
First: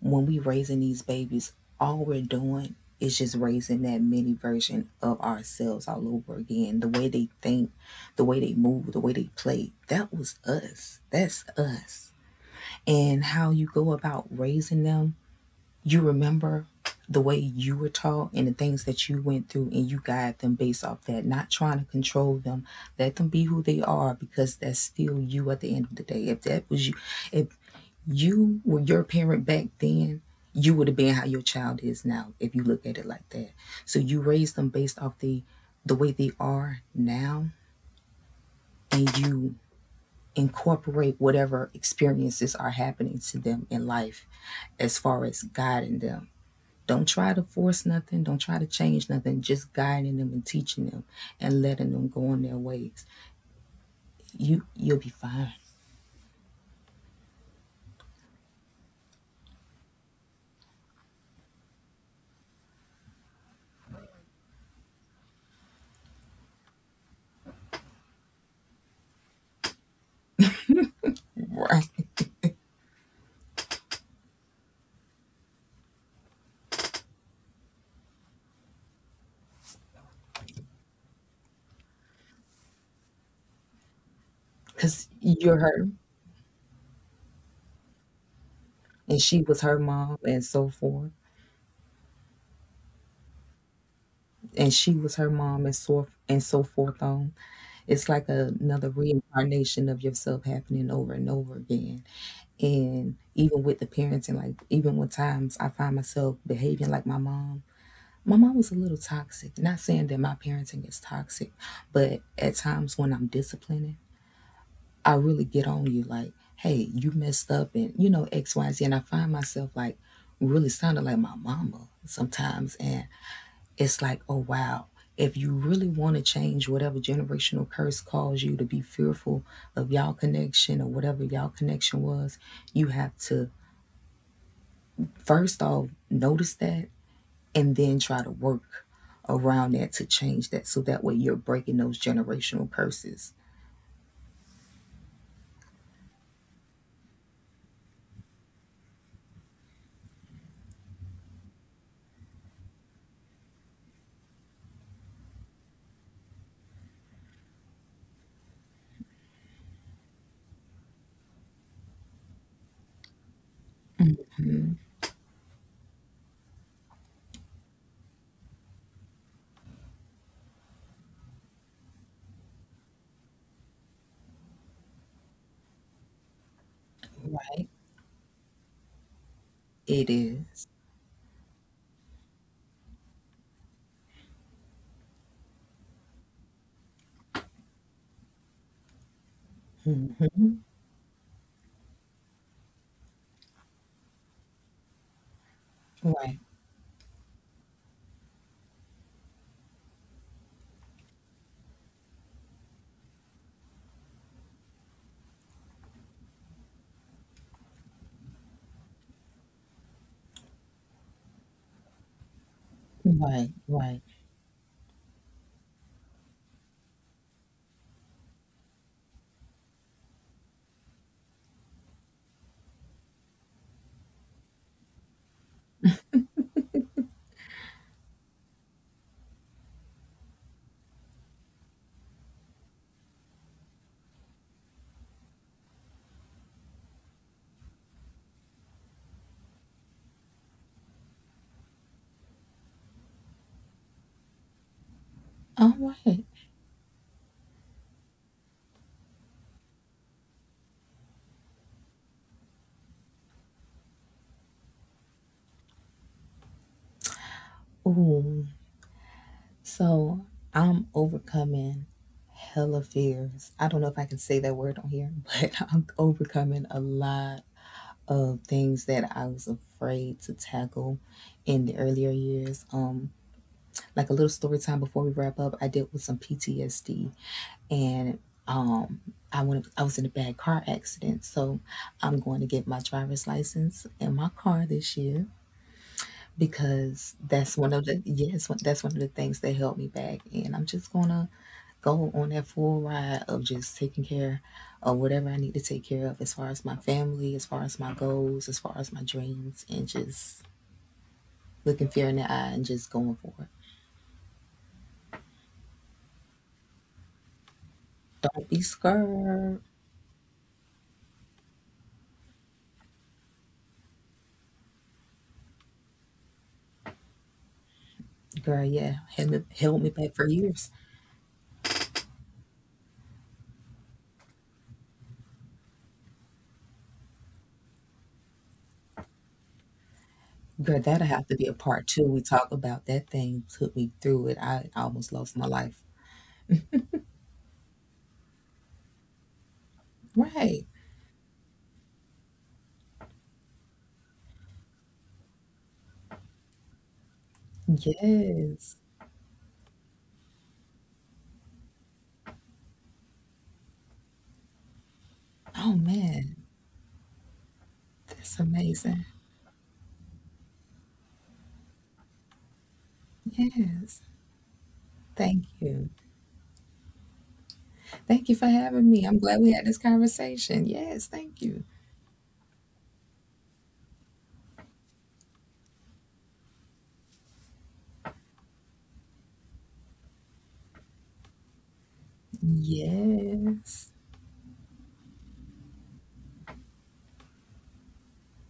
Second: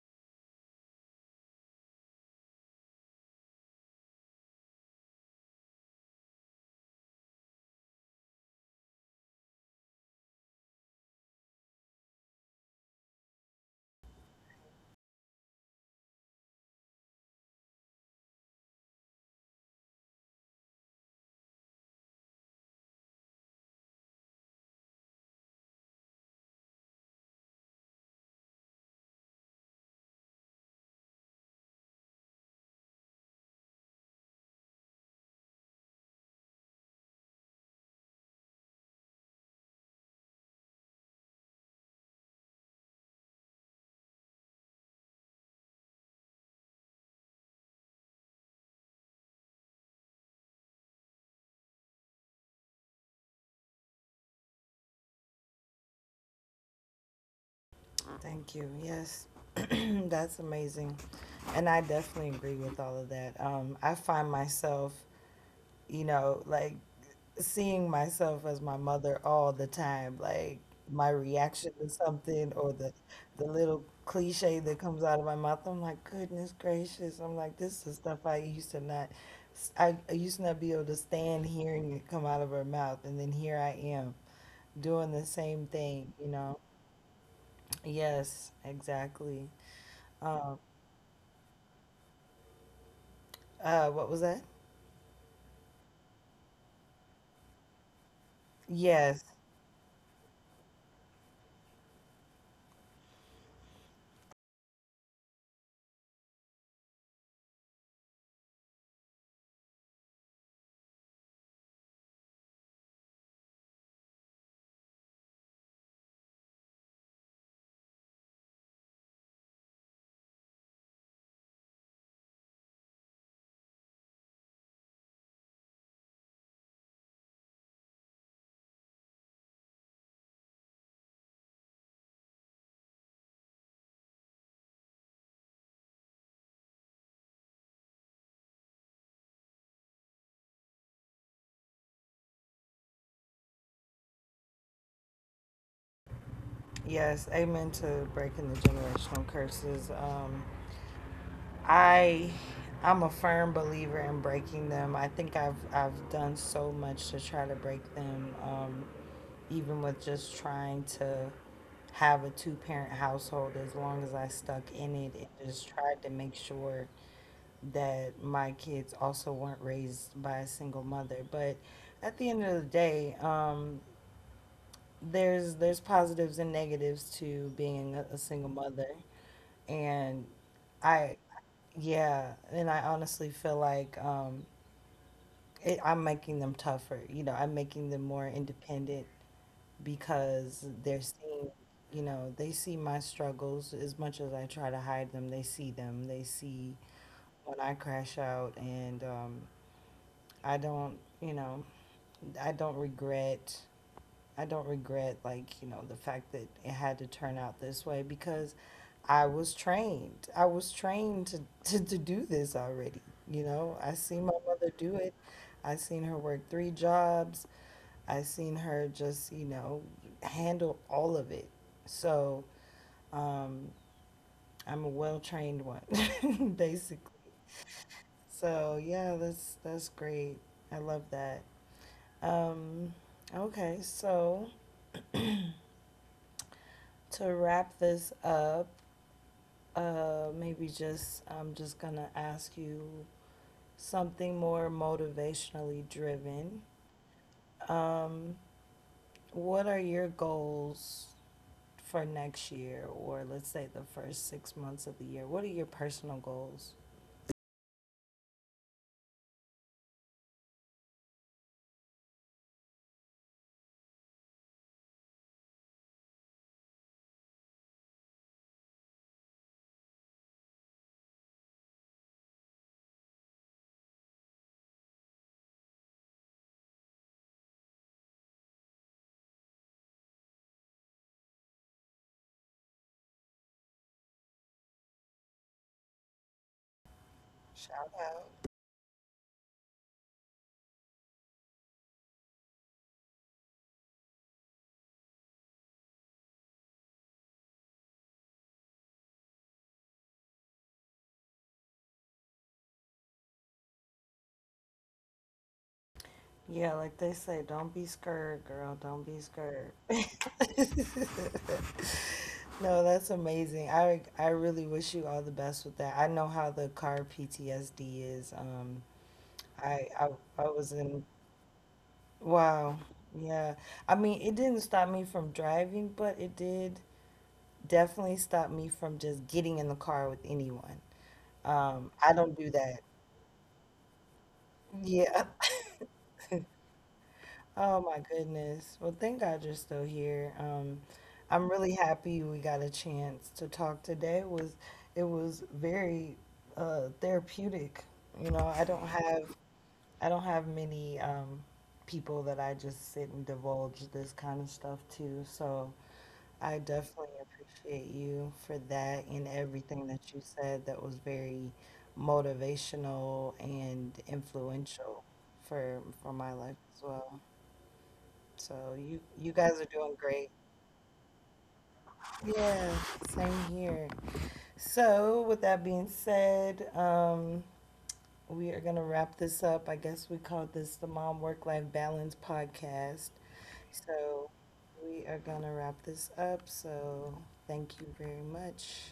S2: when we raising these babies, all we're doing is just raising that mini version of ourselves all over again. The way they think, the way they move, the way they play. That was us. That's us. And how you go about raising them you remember the way you were taught and the things that you went through, and you guide them based off that, not trying to control them. Let them be who they are because that's still you at the end of the day. If that was you, if you were your parent back then, you would have been how your child is now if you look at it like that. So you raise them based off the way they are now, and you incorporate whatever experiences are happening to them in life as far as guiding them don't try to force nothing. Don't try to change nothing. Just guiding them and teaching them and letting them go on their ways. You'll be fine,
S1: Thank you, yes. That's amazing. And I definitely agree with all of that. I find myself, you know, like, seeing myself as my mother all the time, like my reaction
S2: right?
S1: to something, or the little cliche that comes out of my mouth. I'm like, goodness gracious. I'm like, this is stuff I used to not I, I used to not be able to stand hearing it come out of her mouth, and then here I am
S2: Because
S1: doing the
S2: you're
S1: same
S2: her,
S1: thing, you know. Yes,
S2: and she
S1: exactly.
S2: was her mom,
S1: Um
S2: and so forth,
S1: what was that?
S2: and she was her mom, and so forth on. It's like
S1: Yes.
S2: another reincarnation of yourself happening over and over again. And even with the parents, and like even with times I find myself behaving like my mom. My mom was a little toxic. Not saying that my parenting is toxic, but at times when I'm disciplining, I really get on you like, hey, you messed up and X, Y, Z. And I find myself like really sounding like my mama sometimes. And it's like, oh, wow. If you really want to change whatever generational curse caused you to be fearful of y'all connection or whatever y'all connection was, you have to first off notice that and then try to work around that to change that so that way you're breaking those generational curses.
S1: Yes, amen to breaking the generational curses. I I'm a firm believer in breaking them. I think I've done so much to try to break them. Even with just trying to have a two parent household, as long as I stuck in it and just tried to make sure that my kids also weren't raised by a single mother. But at the end of the day, there's positives and negatives to being a
S2: Right.
S1: single mother, and
S2: It
S1: I,
S2: is,
S1: yeah, and I honestly feel like I'm making them tougher. You know, I'm making them more independent because they're
S2: hmm.
S1: seeing, you know, they see my struggles as much as I try to hide them. They see them. They see
S2: Right.
S1: when I crash out, and I don't, you know, I don't regret. I don't regret, like, you know, the fact that it had to turn out this way, because I was trained. I was trained to to do this already. You know, I
S2: Right.
S1: seen my
S2: Right.
S1: mother do it. I seen her work three jobs. I seen her just, you know, handle all of it. So um, I'm a well trained one, basically. So yeah, that's great. I love that. Um, okay, so to wrap this up, maybe I'm just gonna ask you something more motivationally
S2: All
S1: driven.
S2: right.
S1: What are your goals for next year, or let's say the first 6 months of the year? What are your personal goals?
S2: Ooh. So I'm overcoming hella fears. I don't know if I can say that word on here. But I'm overcoming a lot of things that I was afraid to tackle in the earlier years. Like a little story time before we wrap up, I dealt with some PTSD. And I went. I was in a bad car accident, so I'm going to get my driver's license and my car this year because
S1: Shout
S2: that's one of
S1: out.
S2: the yes, that's one of the things that held me back. And I'm just gonna go on that full ride of just taking care of whatever I need to take care of, as far as my family, as far as my goals, as far as my dreams, and just looking fear in the eye and just going for it.
S1: Yeah, like they say, don't be scared, girl.
S2: Don't
S1: Don't
S2: be
S1: be scared.
S2: scared,
S1: No, that's amazing. I really wish you all the best with that. I know how the car PTSD is.
S2: girl. Yeah, held
S1: I
S2: me,
S1: I,
S2: held me
S1: I
S2: back
S1: was
S2: for
S1: in
S2: years.
S1: Wow. Yeah. I mean, it didn't stop me from driving, but it did definitely stop me from just getting in the car with anyone.
S2: Girl, that'll have to be a
S1: I don't
S2: part
S1: do
S2: two. We
S1: that.
S2: talk about that thing took me through it.
S1: Yeah.
S2: I almost lost my life.
S1: Oh my goodness. Well, thank God you're still here.
S2: Right.
S1: I'm really happy we got a chance to talk today. It was very therapeutic. You know,
S2: Yes.
S1: I don't have many, people that I just sit and divulge this kind of stuff to. So
S2: Oh
S1: I
S2: man,
S1: definitely appreciate you for
S2: that's
S1: that, and
S2: amazing.
S1: everything that you said, that was very motivational and
S2: Yes.
S1: influential for
S2: Thank
S1: my
S2: you.
S1: life as well. So
S2: Thank you
S1: you
S2: for
S1: you
S2: having me.
S1: guys are
S2: I'm glad
S1: doing
S2: we had this
S1: great.
S2: conversation. Yes, thank you.
S1: Yeah, same here. So with that being said, we are gonna wrap this up. I guess we called this the Mom Work Life Balance podcast. So
S2: Yes.
S1: we are gonna wrap this up. So thank you very much.